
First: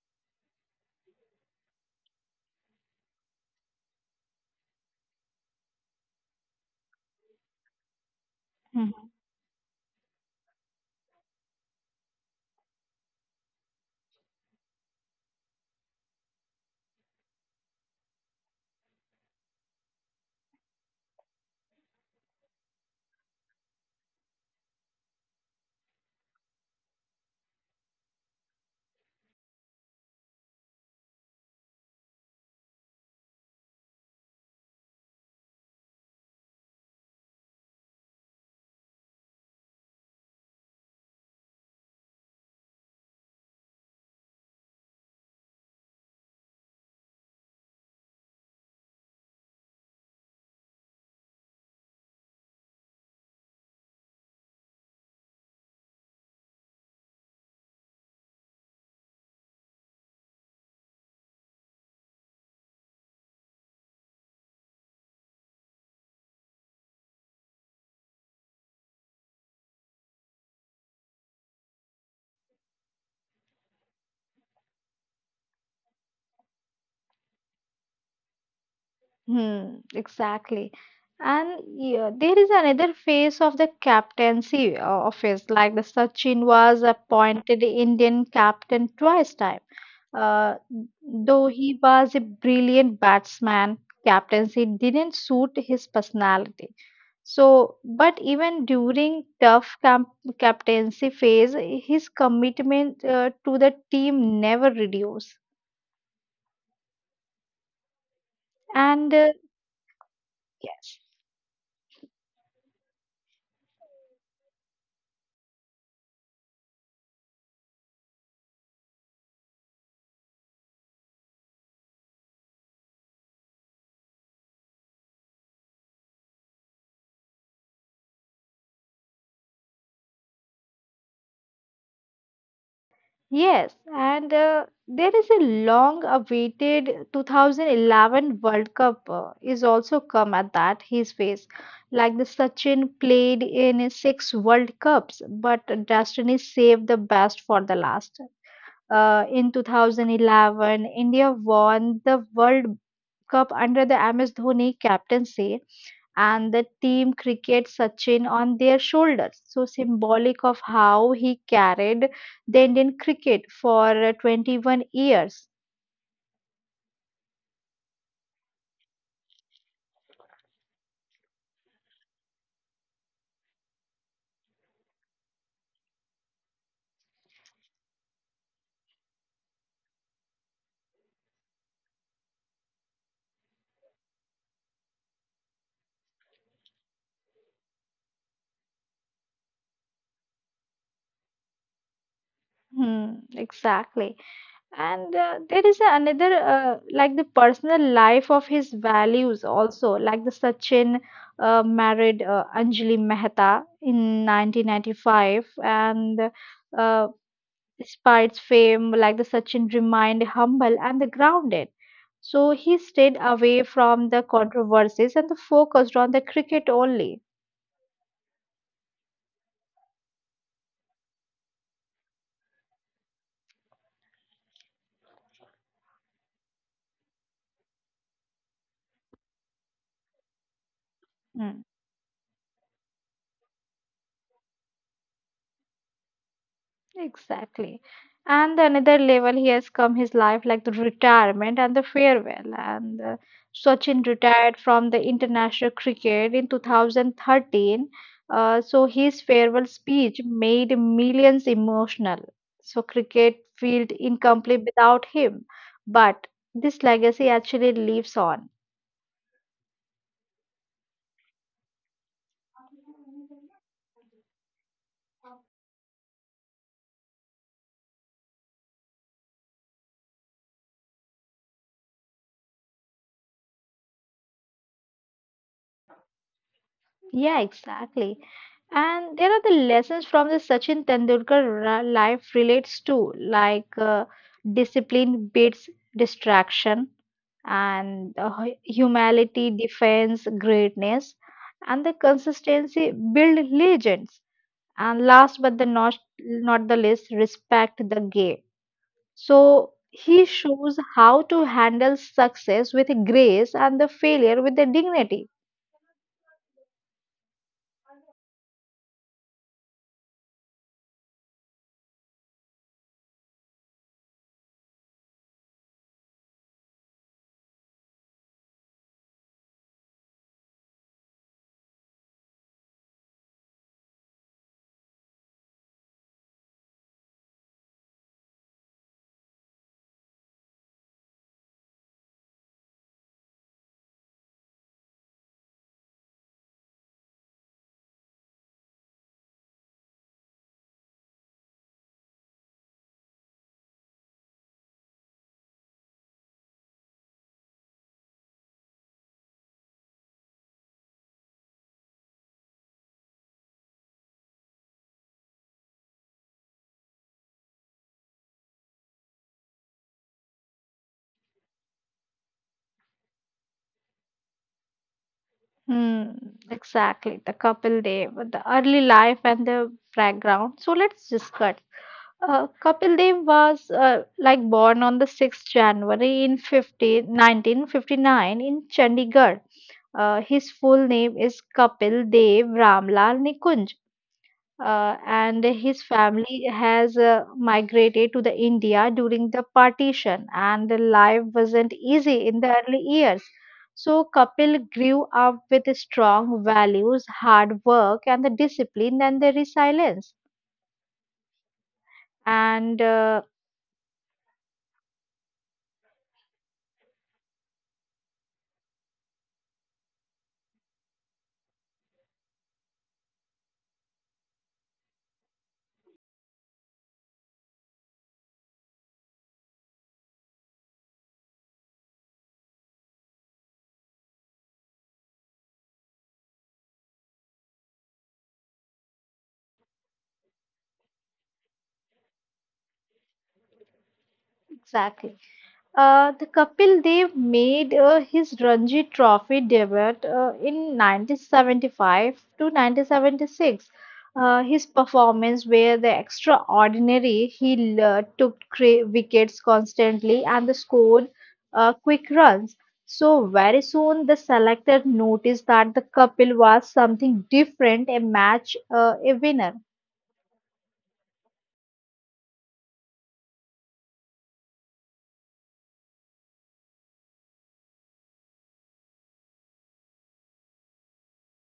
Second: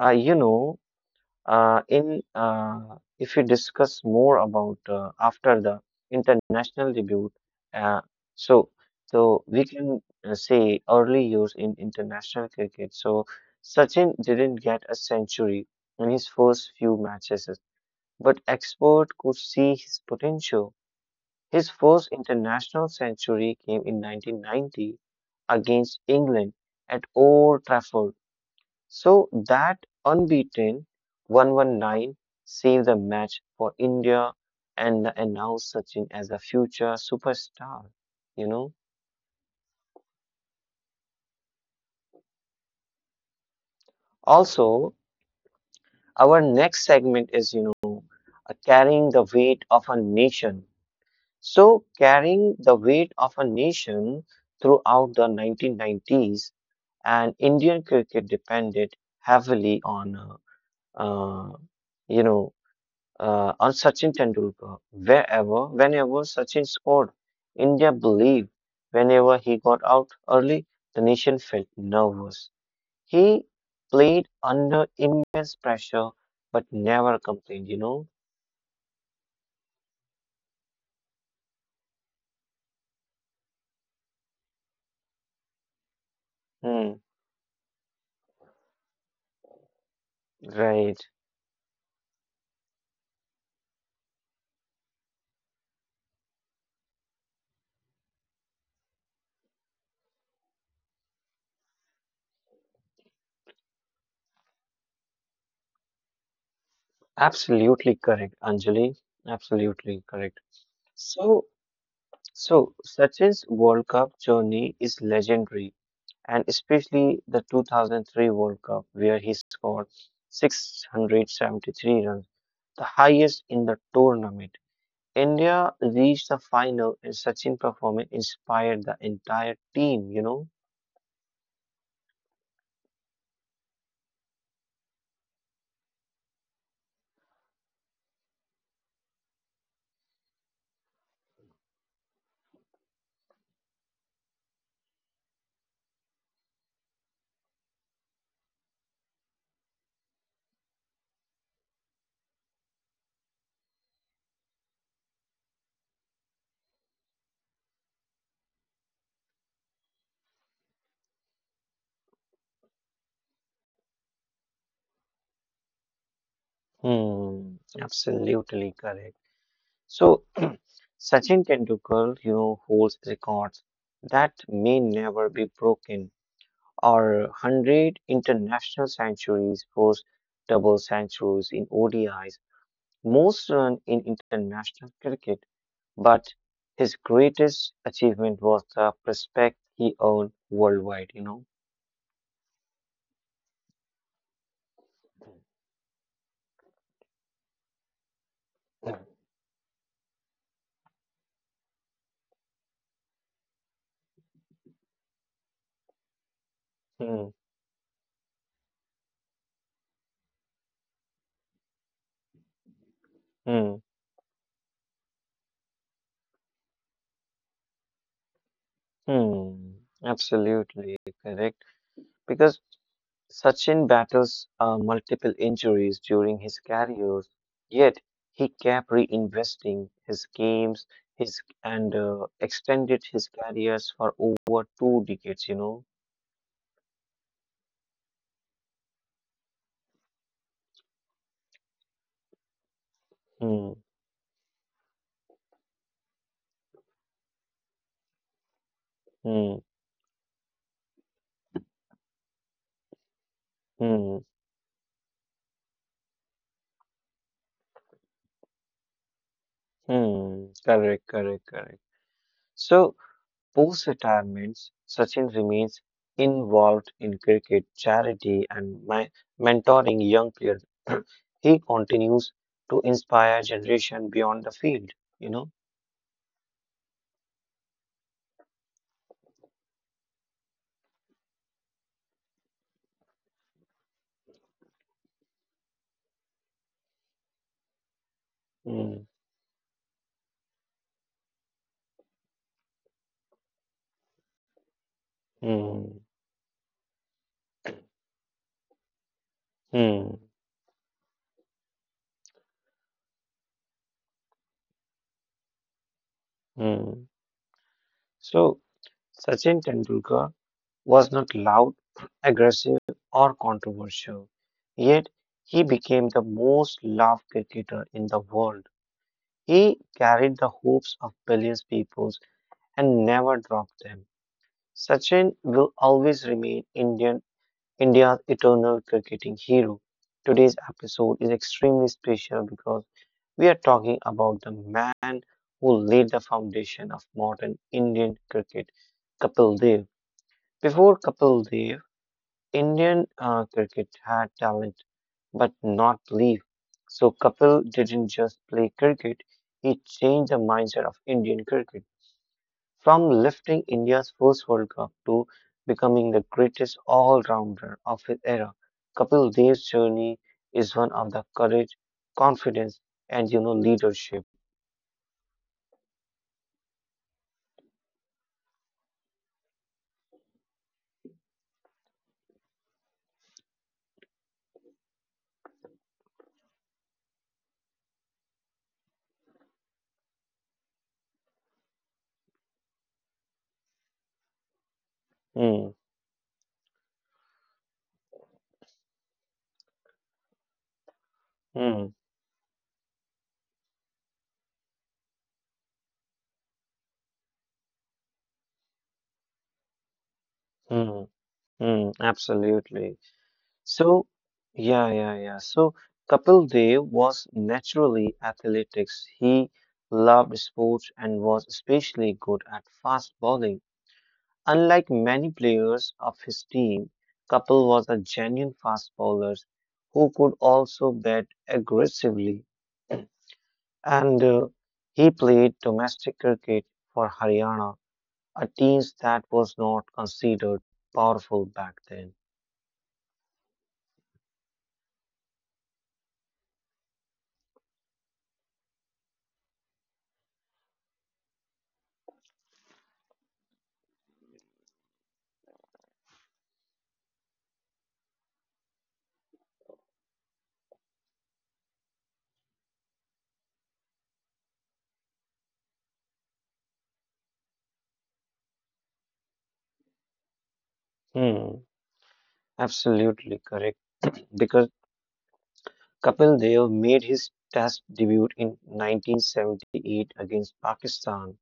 Speaker 2: you know, in if we discuss more about after the international debut, uh, so
Speaker 1: Mhm.
Speaker 2: so we can say early years in international cricket. So Sachin didn't get a century in his first few matches, but expert could see his potential. His first international century came in 1990 against England at Old Trafford. So that unbeaten 119 saved the match for India and announced Sachin as a future superstar, you know. Also, our next segment is, carrying the weight of a nation. So, carrying the weight of a nation throughout the 1990s, and Indian cricket depended heavily uh, you know, on Sachin Tendulkar. Wherever, whenever Sachin scored, India believed. Whenever he got out early, the nation felt nervous. He played under immense pressure, but never complained.
Speaker 1: Hmm, exactly. And yeah, there is another phase of the captaincy office, like the Sachin was
Speaker 2: Hmm.
Speaker 1: appointed Indian captain twice time. Uh,
Speaker 2: Right.
Speaker 1: though he was a brilliant batsman, captaincy didn't suit his personality. So, but even during tough camp, captaincy phase, his commitment to the team never reduced.
Speaker 2: Absolutely correct, Anjali.
Speaker 1: And
Speaker 2: Absolutely correct.
Speaker 1: yes,
Speaker 2: So, so, Sachin's World Cup journey is legendary. And especially the 2003 World Cup, where he scored 673 runs, the highest in the tournament. India reached the final, and Sachin performance inspired the entire team.
Speaker 1: yes, and there is a long-awaited 2011 World Cup is also come at that his phase. Like the Sachin played in six World Cups, but destiny saved the best for the last. In 2011, India won the World Cup under the MS Dhoni captaincy and the team cricket Sachin on their shoulders. So symbolic of how he carried the Indian cricket for 21 years.
Speaker 2: Hmm, absolutely correct. So, [clears throat] Sachin Tendulkar, holds records that may never be broken, or 100 international centuries, post double centuries in ODIs, most runs in international cricket, but his greatest achievement was the respect he earned worldwide.
Speaker 1: Hmm, exactly. And there is another, like the personal life of his values also, like the Sachin married Anjali Mehta in 1995, and
Speaker 2: Hmm,
Speaker 1: uh, despite fame, like the Sachin remained humble and the grounded. So he stayed
Speaker 2: hmm,
Speaker 1: away from the controversies and the focused on the cricket only.
Speaker 2: hmm. Absolutely correct. Because Sachin battles multiple injuries during his career, yet he kept reinvesting his games, his and
Speaker 1: Hmm.
Speaker 2: extended his careers for over two decades.
Speaker 1: Exactly. And another level he has come his life like the retirement and the farewell. And
Speaker 2: Hmm,
Speaker 1: Sachin retired from the international cricket in 2013. So his
Speaker 2: hmm,
Speaker 1: farewell speech made millions emotional. So cricket felt
Speaker 2: hmm.
Speaker 1: incomplete without him. But this legacy actually lives on.
Speaker 2: Hmm, correct, correct, correct. So, post-retirement, Sachin remains involved in cricket, charity, and my mentoring young players. [clears throat] He continues to inspire generation beyond the field, you know?
Speaker 1: Yeah, exactly. And there are the lessons from the Sachin Tendulkar life relates to, like discipline beats distraction, and
Speaker 2: Hmm,
Speaker 1: humility defends greatness, and the consistency build legends. And last but the not
Speaker 2: hmm,
Speaker 1: not the least, respect the game. So
Speaker 2: hmm,
Speaker 1: he shows how to handle success with grace and the failure with the dignity.
Speaker 2: hmm. So, Sachin Tendulkar was not loud, [clears throat] aggressive, or controversial, yet he became the most loved cricketer in the world. He carried the hopes of billions peoples and never dropped them. Sachin will always remain Indian India's eternal cricketing hero. Today's episode is extremely special because we are talking about the man who laid the foundation of modern Indian cricket, Kapil Dev. Before Kapil Dev, Indian cricket had talent, but not belief. So Kapil didn't just play cricket, he changed the mindset of Indian cricket from lifting India's first World Cup to becoming the greatest all rounder of his era. Kapil Dev's journey is one of the courage, confidence, and you know leadership.
Speaker 1: Hmm, exactly. The couple day, with the early life and the background. So let's discuss. Kapil Dev was like born on the 6th January in 1959 in Chandigarh. His full name is Kapil Dev Ramlal Nikunj, and
Speaker 2: Hmm,
Speaker 1: his family has migrated to the India during the partition and the life wasn't
Speaker 2: hmm,
Speaker 1: easy in the early years. So Kapil grew up with strong values, hard work and the discipline and the resilience.
Speaker 2: hmm, hmm,
Speaker 1: And
Speaker 2: absolutely. So, yeah. So, Kapil Dev was naturally athletics. He loved sports and was especially good at fast bowling. Unlike many players of his team, Kapil was a genuine fast bowler who could also bat aggressively. And he played domestic cricket for Haryana, a team that was not considered powerful back then.
Speaker 1: exactly. The Kapil Dev made his Ranji Trophy debut in 1975 to 1976. His performance were the extraordinary. He took wickets constantly and the scored quick runs. So very soon the selector noticed that the Kapil was something different, a winner.
Speaker 2: Hmm, absolutely correct [clears throat] because Kapil Dev made his Test debut in 1978 against Pakistan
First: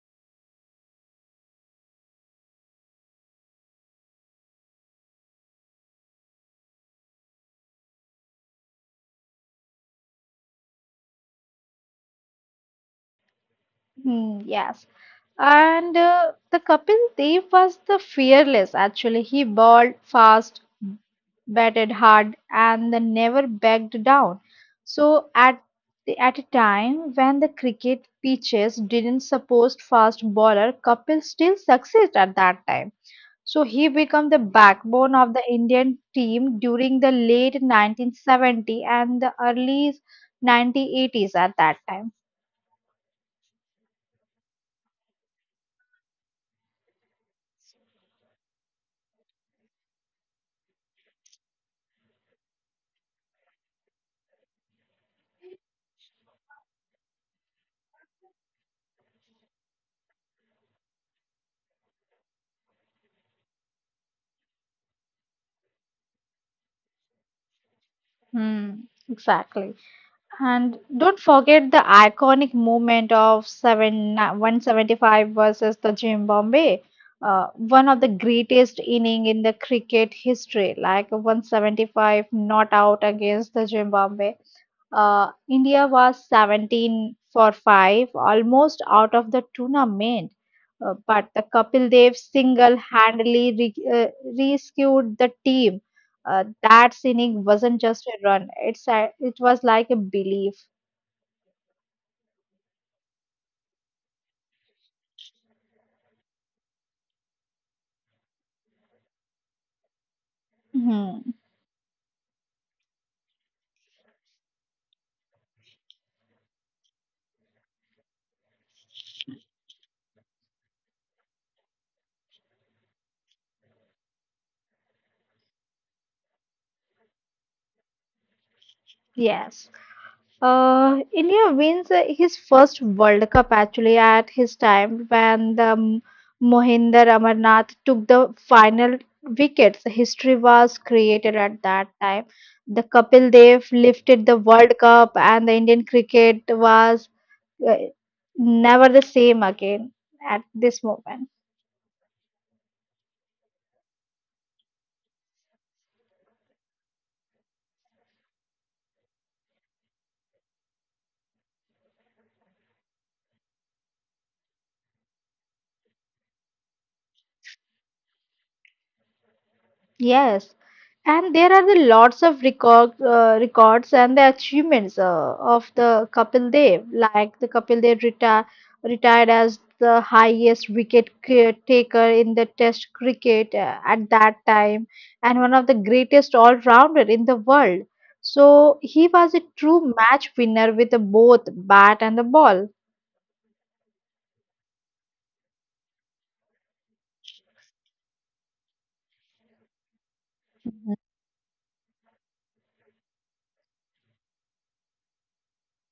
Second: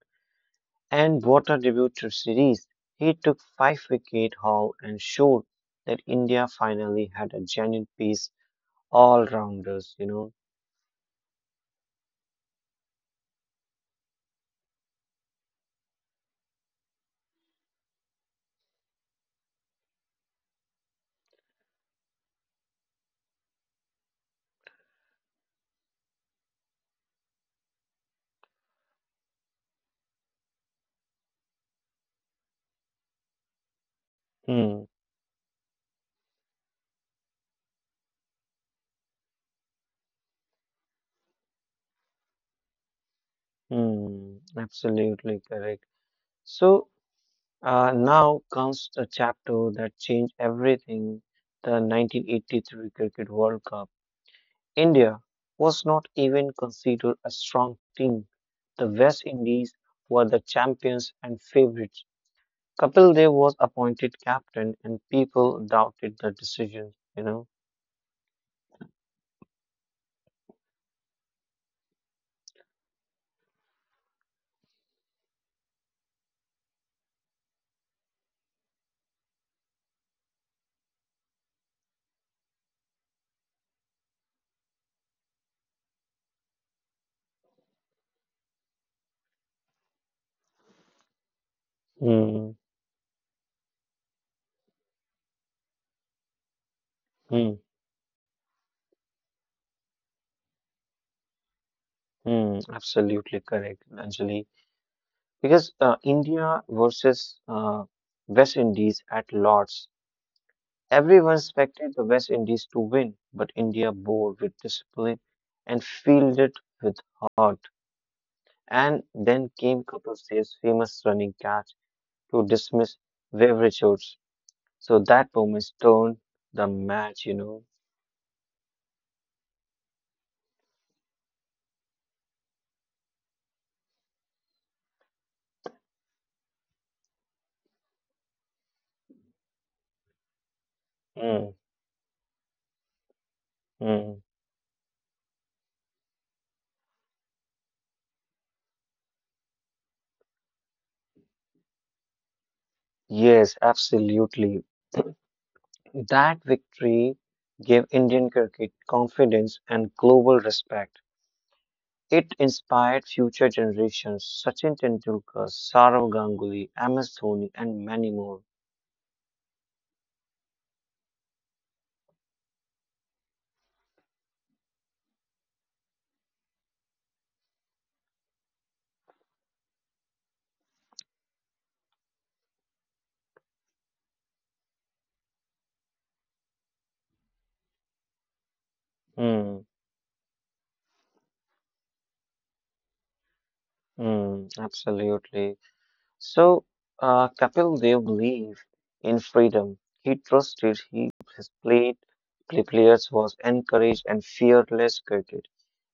Speaker 2: and brought a debut to series. He took five-wicket haul and showed that India finally had a genuine piece all-rounders, you know.
Speaker 1: Hmm, yes. And the Kapil Dev was the fearless actually. He bowled fast, batted hard, and then never backed down. So at a time when the cricket pitches didn't support fast bowler, Kapil still succeeded at that time. So he became the
Speaker 2: Hmm,
Speaker 1: backbone of the Indian team during the late 1970 and the early 1980s at that time.
Speaker 2: hmm, absolutely correct. So now comes the chapter that changed everything, the 1983 Cricket World Cup. India was not even considered a strong team. The West Indies were the champions and favorites. Kapil Dev was appointed captain, and people doubted the decision. You know,
Speaker 1: Hmm, exactly. And don't forget the iconic movement of 7 175 versus the Zimbabwe, one of the greatest inning in the cricket history, like 175 not out against the Zimbabwe. India was 17 for 5, almost out of the tournament. But the Kapil Dev
Speaker 2: hmm,
Speaker 1: single-handedly rescued the team. That
Speaker 2: hmm,
Speaker 1: inning wasn't just a run; it was like a belief.
Speaker 2: hmm, absolutely correct, Anjali. Because India versus West Indies at Lords, everyone
Speaker 1: Mhm.
Speaker 2: expected the West Indies to win, but India bowled with discipline and fielded with heart. And then came Kapil's famous running catch to dismiss Wevrechowicz. So that moment turned the match.
Speaker 1: Yes. India wins his first World Cup actually at his time when the Mohinder Amarnath took the final wickets. History was created
Speaker 2: Mm,
Speaker 1: at that time. The Kapil Dev
Speaker 2: mm.
Speaker 1: lifted the World Cup, and the Indian cricket was uh, never the same again at this moment.
Speaker 2: Yes, absolutely. That victory gave Indian cricket confidence and global respect. It inspired future generations, Sachin Tendulkar, Saurav Ganguly, MS Dhoni, and many more.
Speaker 1: Yes, and there are the lots of records and the achievements of the Kapil Dev, like the Kapil Dev retired as the highest wicket taker in the Test cricket at that time, and one of the greatest all-rounder in the world. So he was a
Speaker 2: Mm,
Speaker 1: true match winner with the both bat and the ball.
Speaker 2: mm, absolutely. So Kapil Dev believed in freedom. He trusted he his played play players was encouraged and fearless cricket.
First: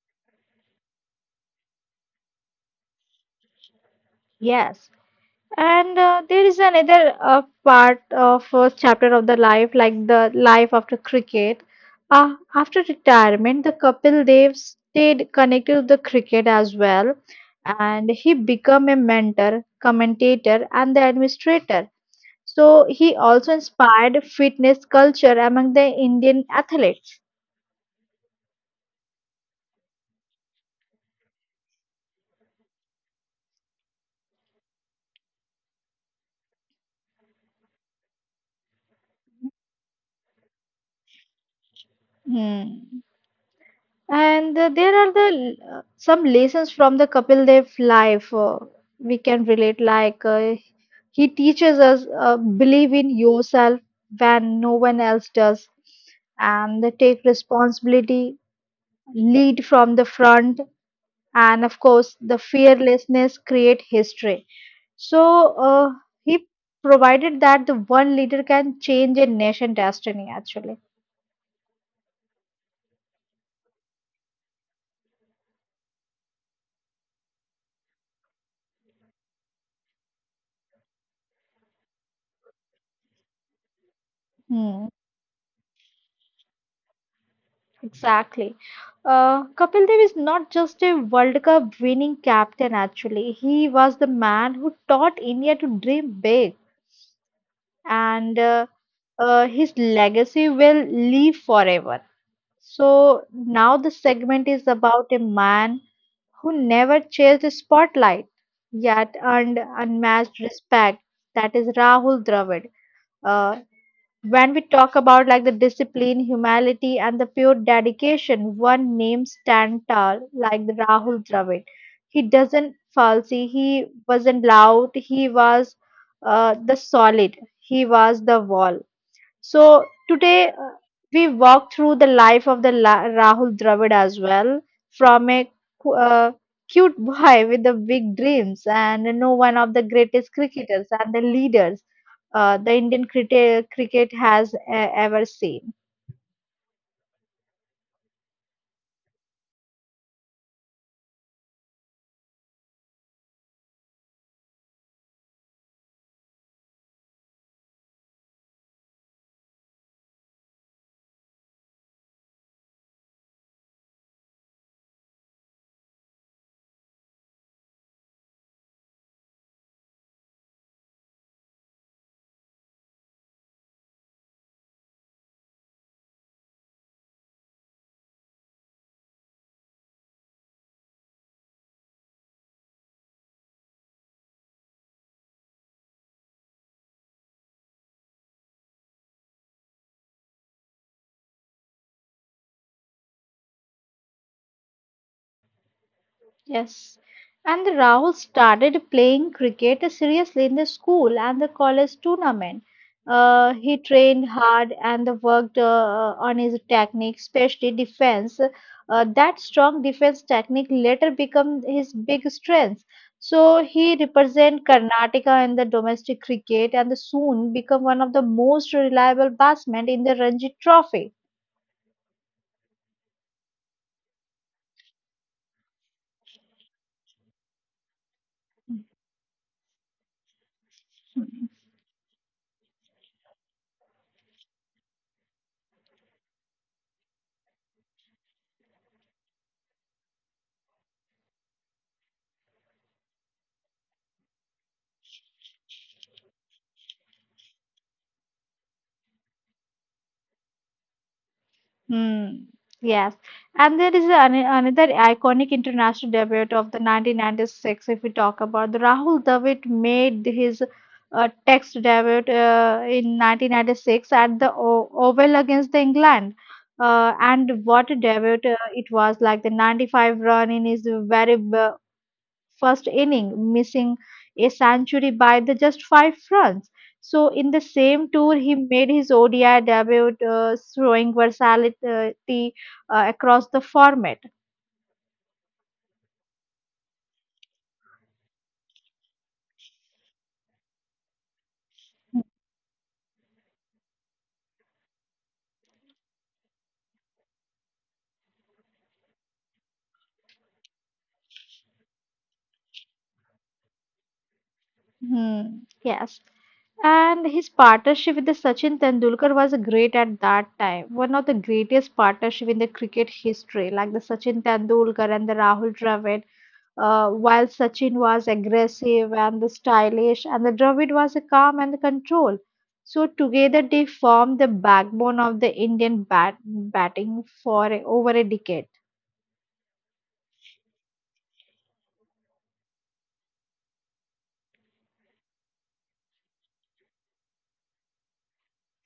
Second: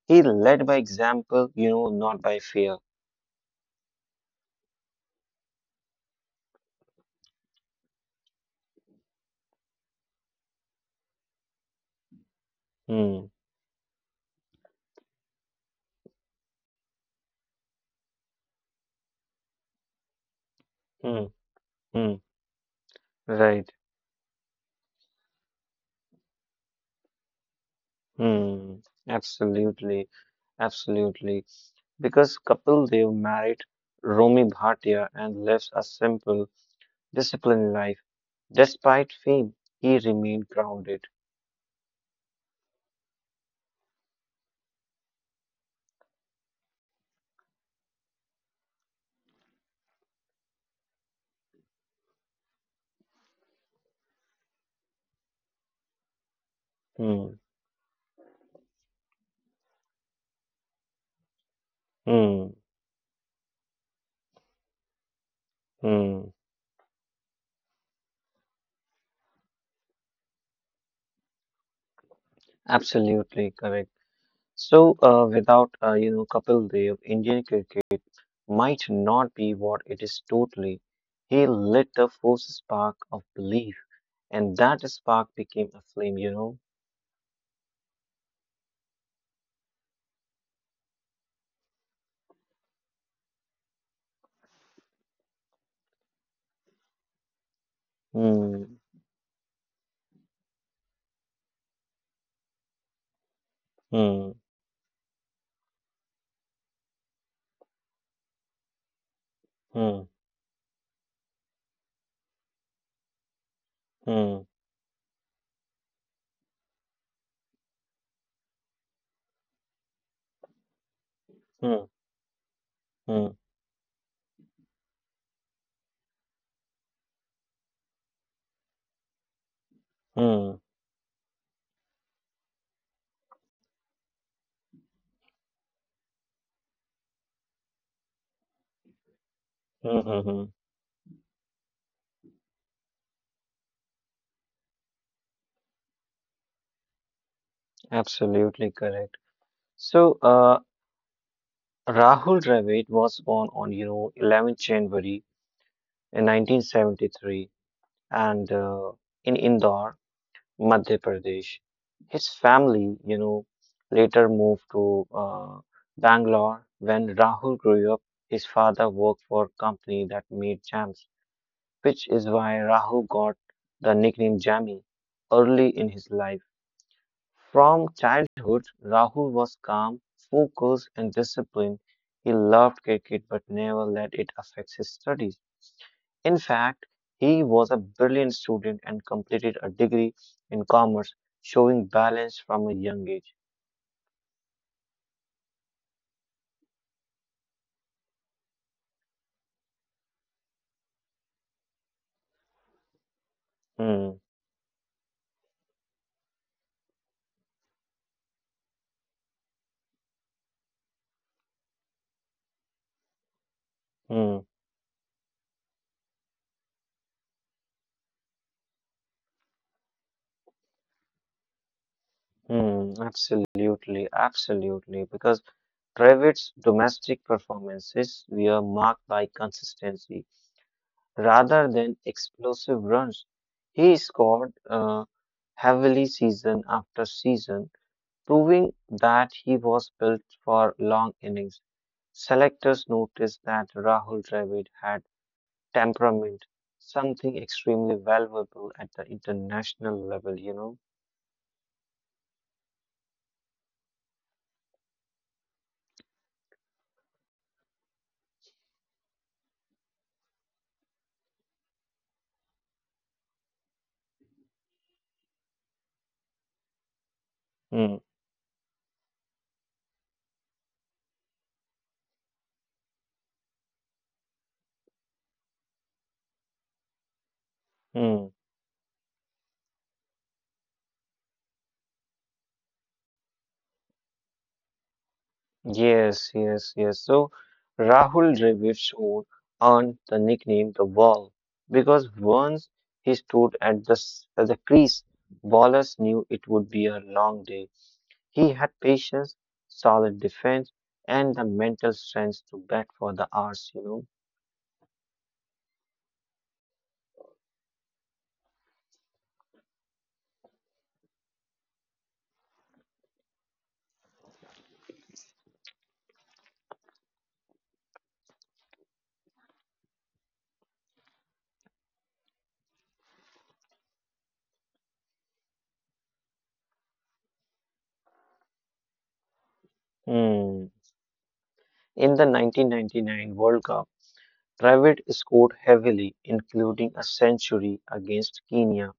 Speaker 2: He led by example, you know, not by fear.
Speaker 1: Yes. And there is another part of first chapter of the life, like the life after cricket. After
Speaker 2: Hmm.
Speaker 1: retirement, the couple they stayed connected to the cricket as well, and he became a mentor, commentator, and the
Speaker 2: Hmm.
Speaker 1: administrator.
Speaker 2: Hmm.
Speaker 1: So he also
Speaker 2: Right.
Speaker 1: inspired fitness culture among the Indian athletes.
Speaker 2: Hmm. Absolutely. Absolutely. Because Kapil Dev married Romi Bhatia and lives a simple, disciplined life. Despite fame, he remained grounded.
Speaker 1: Hmm. And there are the some lessons from the Kapil Dev life we can relate, like he teaches us believe in yourself when no one else does, and they take
Speaker 2: Hmm.
Speaker 1: responsibility, lead from the front, and of course, the
Speaker 2: Hmm.
Speaker 1: fearlessness create history. So
Speaker 2: Hmm.
Speaker 1: he provided that the one leader can change a nation destiny. Actually,
Speaker 2: Absolutely correct. So, without Kapil Dev, Indian cricket might not be what it is totally. He lit the first spark of belief, and that
Speaker 1: hmm,
Speaker 2: spark became a flame. You know.
Speaker 1: exactly. Kapil Dev is not just a World Cup winning captain, actually. He was the man who taught India to dream big, and uh,
Speaker 2: Hmm.
Speaker 1: uh, his legacy will live forever. So now the
Speaker 2: Hmm.
Speaker 1: segment is about a man who never chased the spotlight yet earned
Speaker 2: Hmm.
Speaker 1: unmatched respect. That is Rahul Dravid. Uh,
Speaker 2: Hmm.
Speaker 1: when we talk about like the discipline, humility, and the pure dedication, one name stand tall like the Rahul Dravid.
Speaker 2: Hmm.
Speaker 1: He doesn't
Speaker 2: Hmm.
Speaker 1: falsy. He wasn't loud. He was the solid. He was the wall. So today
Speaker 2: Hmm.
Speaker 1: we walk through the life of the Rahul Dravid as well, from a cu- uh, cute boy [laughs] with the big dreams and one of the
Speaker 2: Hmm. Hmm.
Speaker 1: greatest
Speaker 2: hmm.
Speaker 1: cricketers and the leaders the Indian cricket has ever seen.
Speaker 2: Absolutely correct. So, Rahul Dravid was born on January 11th in 1973, and in Indore. Madhya Pradesh. His family later moved to Bangalore. When Rahul grew up, his father worked for a company that made jams, which is why Rahul got the nickname Jammy early in his life. From childhood, Rahul was calm, focused, and disciplined. He loved cricket but never let it affect his studies. In fact, he was a brilliant student and completed a degree in commerce, showing balance from a young age.
Speaker 1: Yes. And the Rahul started playing cricket seriously in the school and the college tournament. He
Speaker 2: Hmm,
Speaker 1: trained hard and worked on his technique, especially defense. That strong defense technique later became his big strength. So he
Speaker 2: hmm,
Speaker 1: represent Karnataka in the domestic cricket and soon become one of the most reliable batsmen in the Ranji Trophy.
Speaker 2: hmm, absolutely. Because Dravid's domestic performances were marked by consistency rather than explosive runs. He scored heavily season after season, proving that he was built for long innings. Selectors noticed that Rahul Dravid had temperament, something extremely valuable at the international level, you know.
Speaker 1: Hmm. Yes. And there is another iconic international debut of the 1996. If we talk about the Rahul Dravid made his Test debut in 1996 at the o Oval against the England. And
Speaker 2: Mm,
Speaker 1: what a debut it was like the 95 run in his very first inning, missing a century by the just five runs. So in the same
Speaker 2: mm.
Speaker 1: tour, he made his ODI debut, showing versatility across the format.
Speaker 2: Yes, yes, yes. So Rahul Dravid's show earned the nickname the Wall because once he stood at the crease, ballers knew it would be a long day. He had patience, solid defense, and the mental strength to bat for the hours, you know.
Speaker 1: Hmm. Yes. And his partnership with the Sachin Tendulkar was great at that time. One of the greatest partnership in the cricket history, like the Sachin Tendulkar and the Rahul Dravid. While Sachin was aggressive and the stylish, and the Dravid was a calm and the control. So together they formed the backbone of the Indian batting for over a decade.
Speaker 2: Hmm. In the 1999 World Cup. Dravid scored heavily, including a century against Kenya.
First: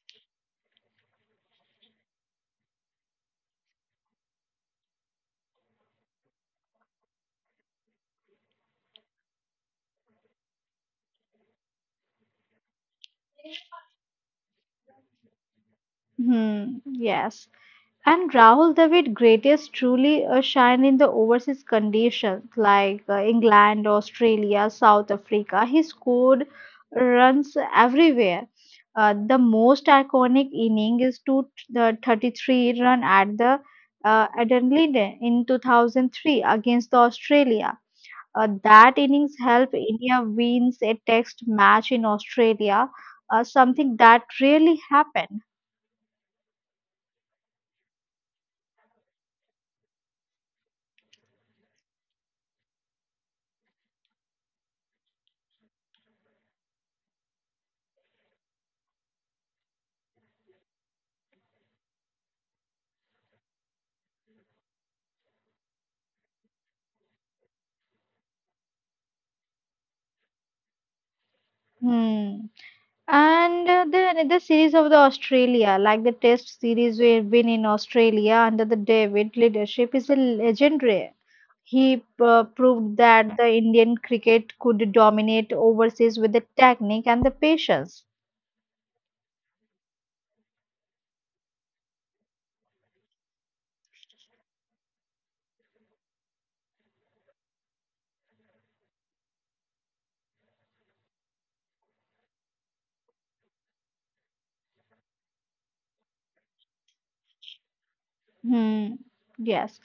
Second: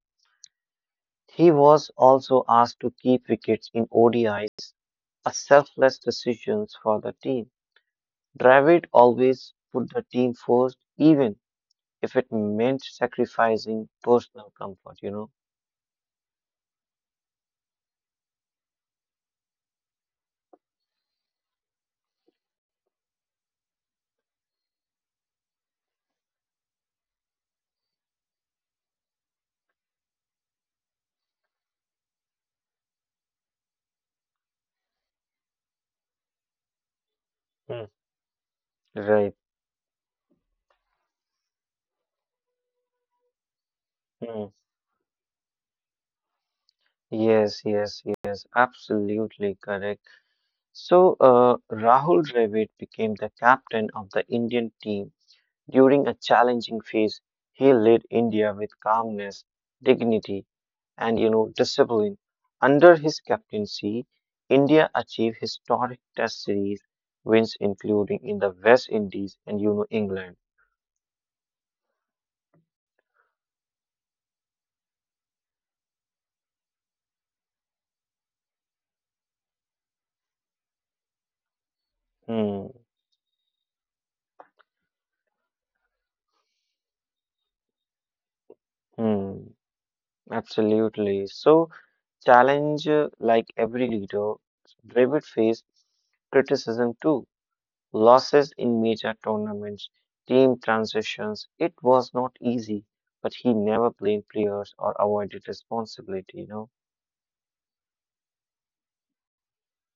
Speaker 2: He was also asked to keep wickets in ODIs, a selfless decision for the team. Dravid always put the team first, even if it meant sacrificing personal comfort, you know?
Speaker 1: Hmm, yes. And Rahul Dravid greatest truly shine in the overseas conditions like England, Australia, South Africa. He scored runs everywhere. The most iconic inning is to the 33 run at the Adelaide in 2003 against the Australia.
Speaker 2: Mm,
Speaker 1: That
Speaker 2: Right.
Speaker 1: innings helped India wins a test match in Australia, something that
Speaker 2: Mm.
Speaker 1: really happened.
Speaker 2: Yes, yes, yes, absolutely correct. So, Rahul Dravid became the captain of the Indian team during a challenging phase, he led India with calmness, dignity, and discipline. Under his captaincy, India achieved historic Test series wins, including in the West Indies and England.
Speaker 1: Hmm. And the series of the Australia, like the Test series we've been in Australia under the David leadership, is a legendary. He
Speaker 2: Hmm,
Speaker 1: proved that the Indian cricket could dominate overseas with the technique and the patience.
Speaker 2: hmm, absolutely. So challenge, like every leader, Dravid faced criticism too. Losses in major tournaments, team transitions. It was not easy, but he never blamed players or avoided responsibility, you know?
Speaker 1: Hmm. Yes.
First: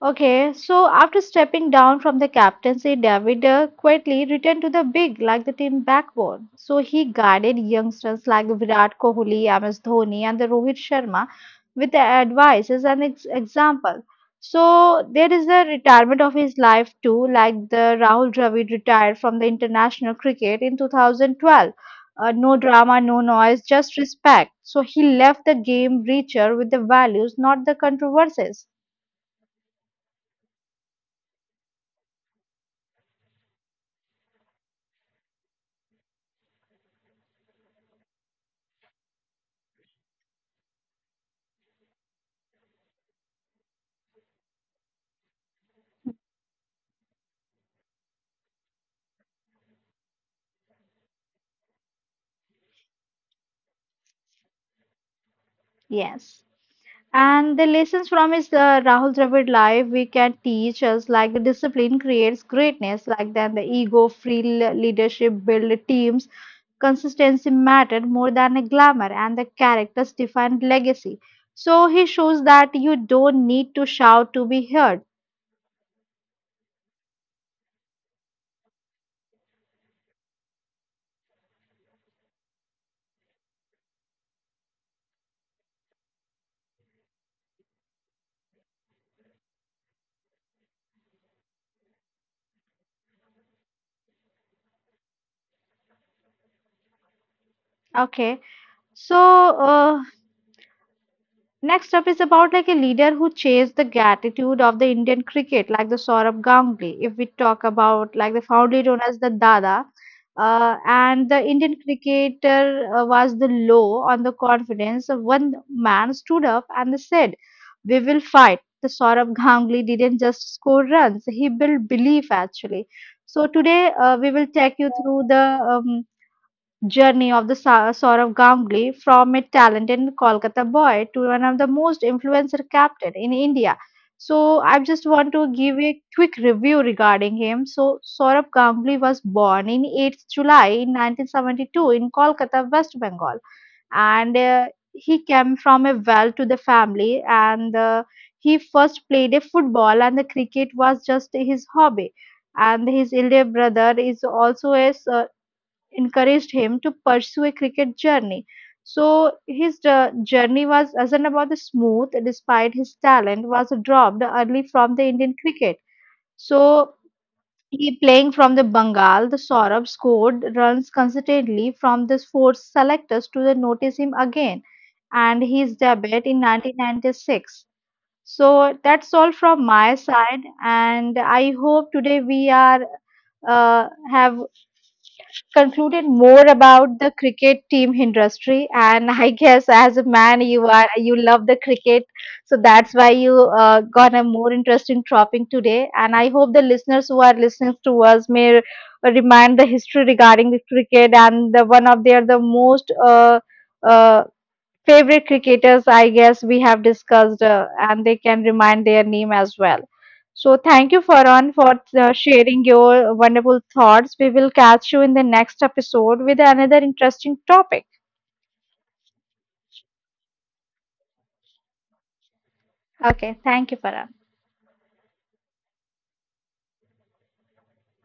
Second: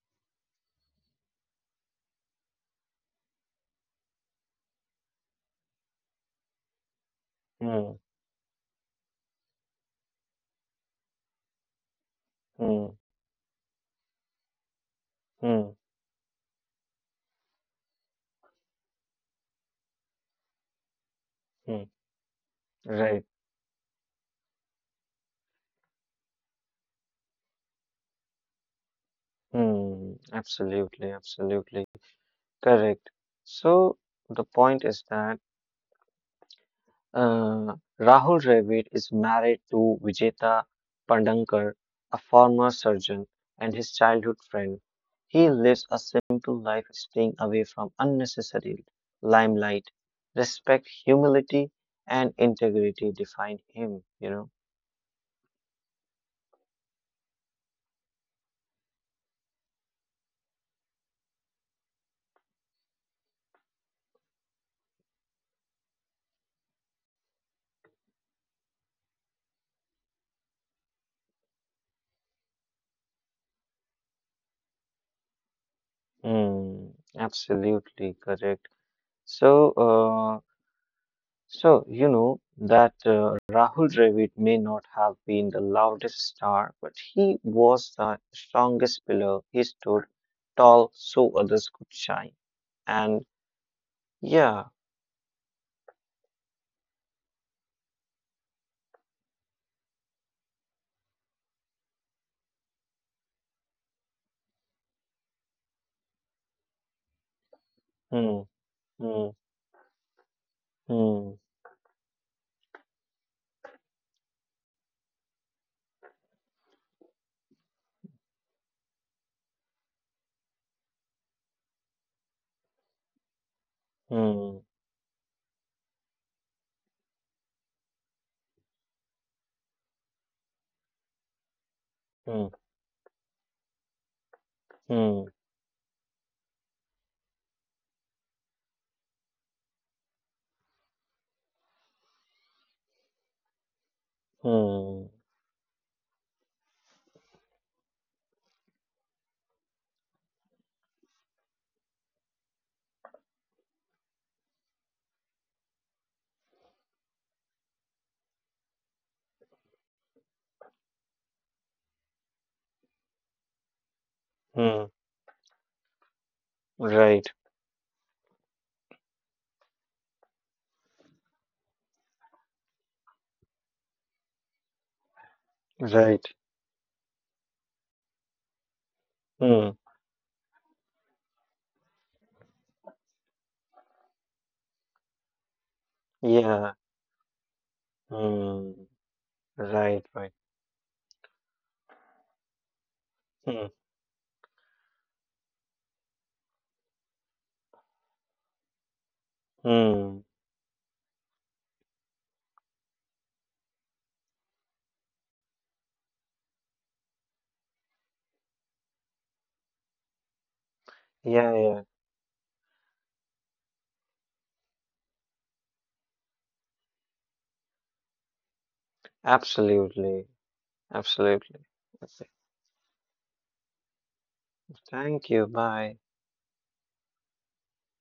Speaker 1: Okay, so after stepping down from the captaincy, David quietly returned to the big like the team backbone. So he guided
Speaker 2: Hmm,
Speaker 1: youngsters like Virat Kohli, MS Dhoni, and the Rohit Sharma with the advices
Speaker 2: hmm,
Speaker 1: and example. So there is the
Speaker 2: hmm,
Speaker 1: retirement of his life too, like the Rahul Dravid retired from the international cricket in 2012.
Speaker 2: hmm.
Speaker 1: No drama, no
Speaker 2: Right.
Speaker 1: noise, just respect. So he left the game richer with the values, not the controversies.
Speaker 2: Hmm, absolutely. Correct. So the point is that Rahul Dravid is married to Vijeta Pandankar, a former surgeon and his childhood friend. He lives a simple life, staying away from unnecessary limelight. Respect, humility, and integrity define him.
Speaker 1: Yes. And the lessons from his Rahul Dravid life we can teach us like the discipline creates greatness, like then the ego, free leadership, build teams, consistency mattered more than a glamour, and the characters defined legacy. So he shows that you don't need to shout to be heard.
Speaker 2: Hmm, absolutely correct. So, So, you know that Rahul Dravid may not have been the loudest star, but he was the strongest pillar. He stood tall so others could shine. And yeah,
Speaker 1: Okay, so uh, Next up is about like a leader who chased the gratitude of the Indian cricket, like the Saurabh Ganguly. If we talk about like the
Speaker 2: hmm,
Speaker 1: fondly known as the
Speaker 2: hmm,
Speaker 1: Dada, and the
Speaker 2: hmm,
Speaker 1: Indian cricketer was the low on the confidence. So, one man stood up and said, "We will fight." The Saurabh Ganguly didn't just score runs; he built belief actually. So today we will
Speaker 2: hmm,
Speaker 1: take you through the um, journey of the Saurav Ganguly from a talented Kolkata boy to one of the most
Speaker 2: hmm,
Speaker 1: influential captain in India. So I just want
Speaker 2: hmm,
Speaker 1: to give a quick review regarding him. So Saurav Ganguly was born in 8th July in 1972 in Kolkata, West Bengal, and
Speaker 2: hmm,
Speaker 1: he came from a well-to-the family. And he first played a football, and the cricket was just his hobby. And his elder brother is also encouraged him to pursue a cricket journey. So his journey wasn't about the smooth, despite his talent was dropped early
Speaker 2: hmm,
Speaker 1: from the Indian cricket. So
Speaker 2: right,
Speaker 1: he playing from the Bengal, the Saurabh scored runs consistently from the sports selectors to the notice him again. And his debut
Speaker 2: right,
Speaker 1: in 1996, so that's all from
Speaker 2: hmm,
Speaker 1: my side, and I hope today we are have concluded more
Speaker 2: yeah,
Speaker 1: about the cricket team industry.
Speaker 2: hmm,
Speaker 1: And [laughs] I guess as a
Speaker 2: right,
Speaker 1: man,
Speaker 2: right,
Speaker 1: you love the cricket, so that's why you
Speaker 2: hmm,
Speaker 1: got a more interesting topic today. And I hope the listeners who are listening to us may remind the history
Speaker 2: hmm,
Speaker 1: regarding the cricket and the one of their the most uh, favorite cricketers, I guess we have discussed, and they can remind their name as well. So thank you, Farhan,
Speaker 2: yeah,
Speaker 1: for
Speaker 2: yeah,
Speaker 1: sharing your wonderful thoughts. We will catch you in the next episode with another interesting topic.
Speaker 2: absolutely, absolutely. Okay,
Speaker 1: Okay, thank you, Farhan.
Speaker 2: thank you, bye.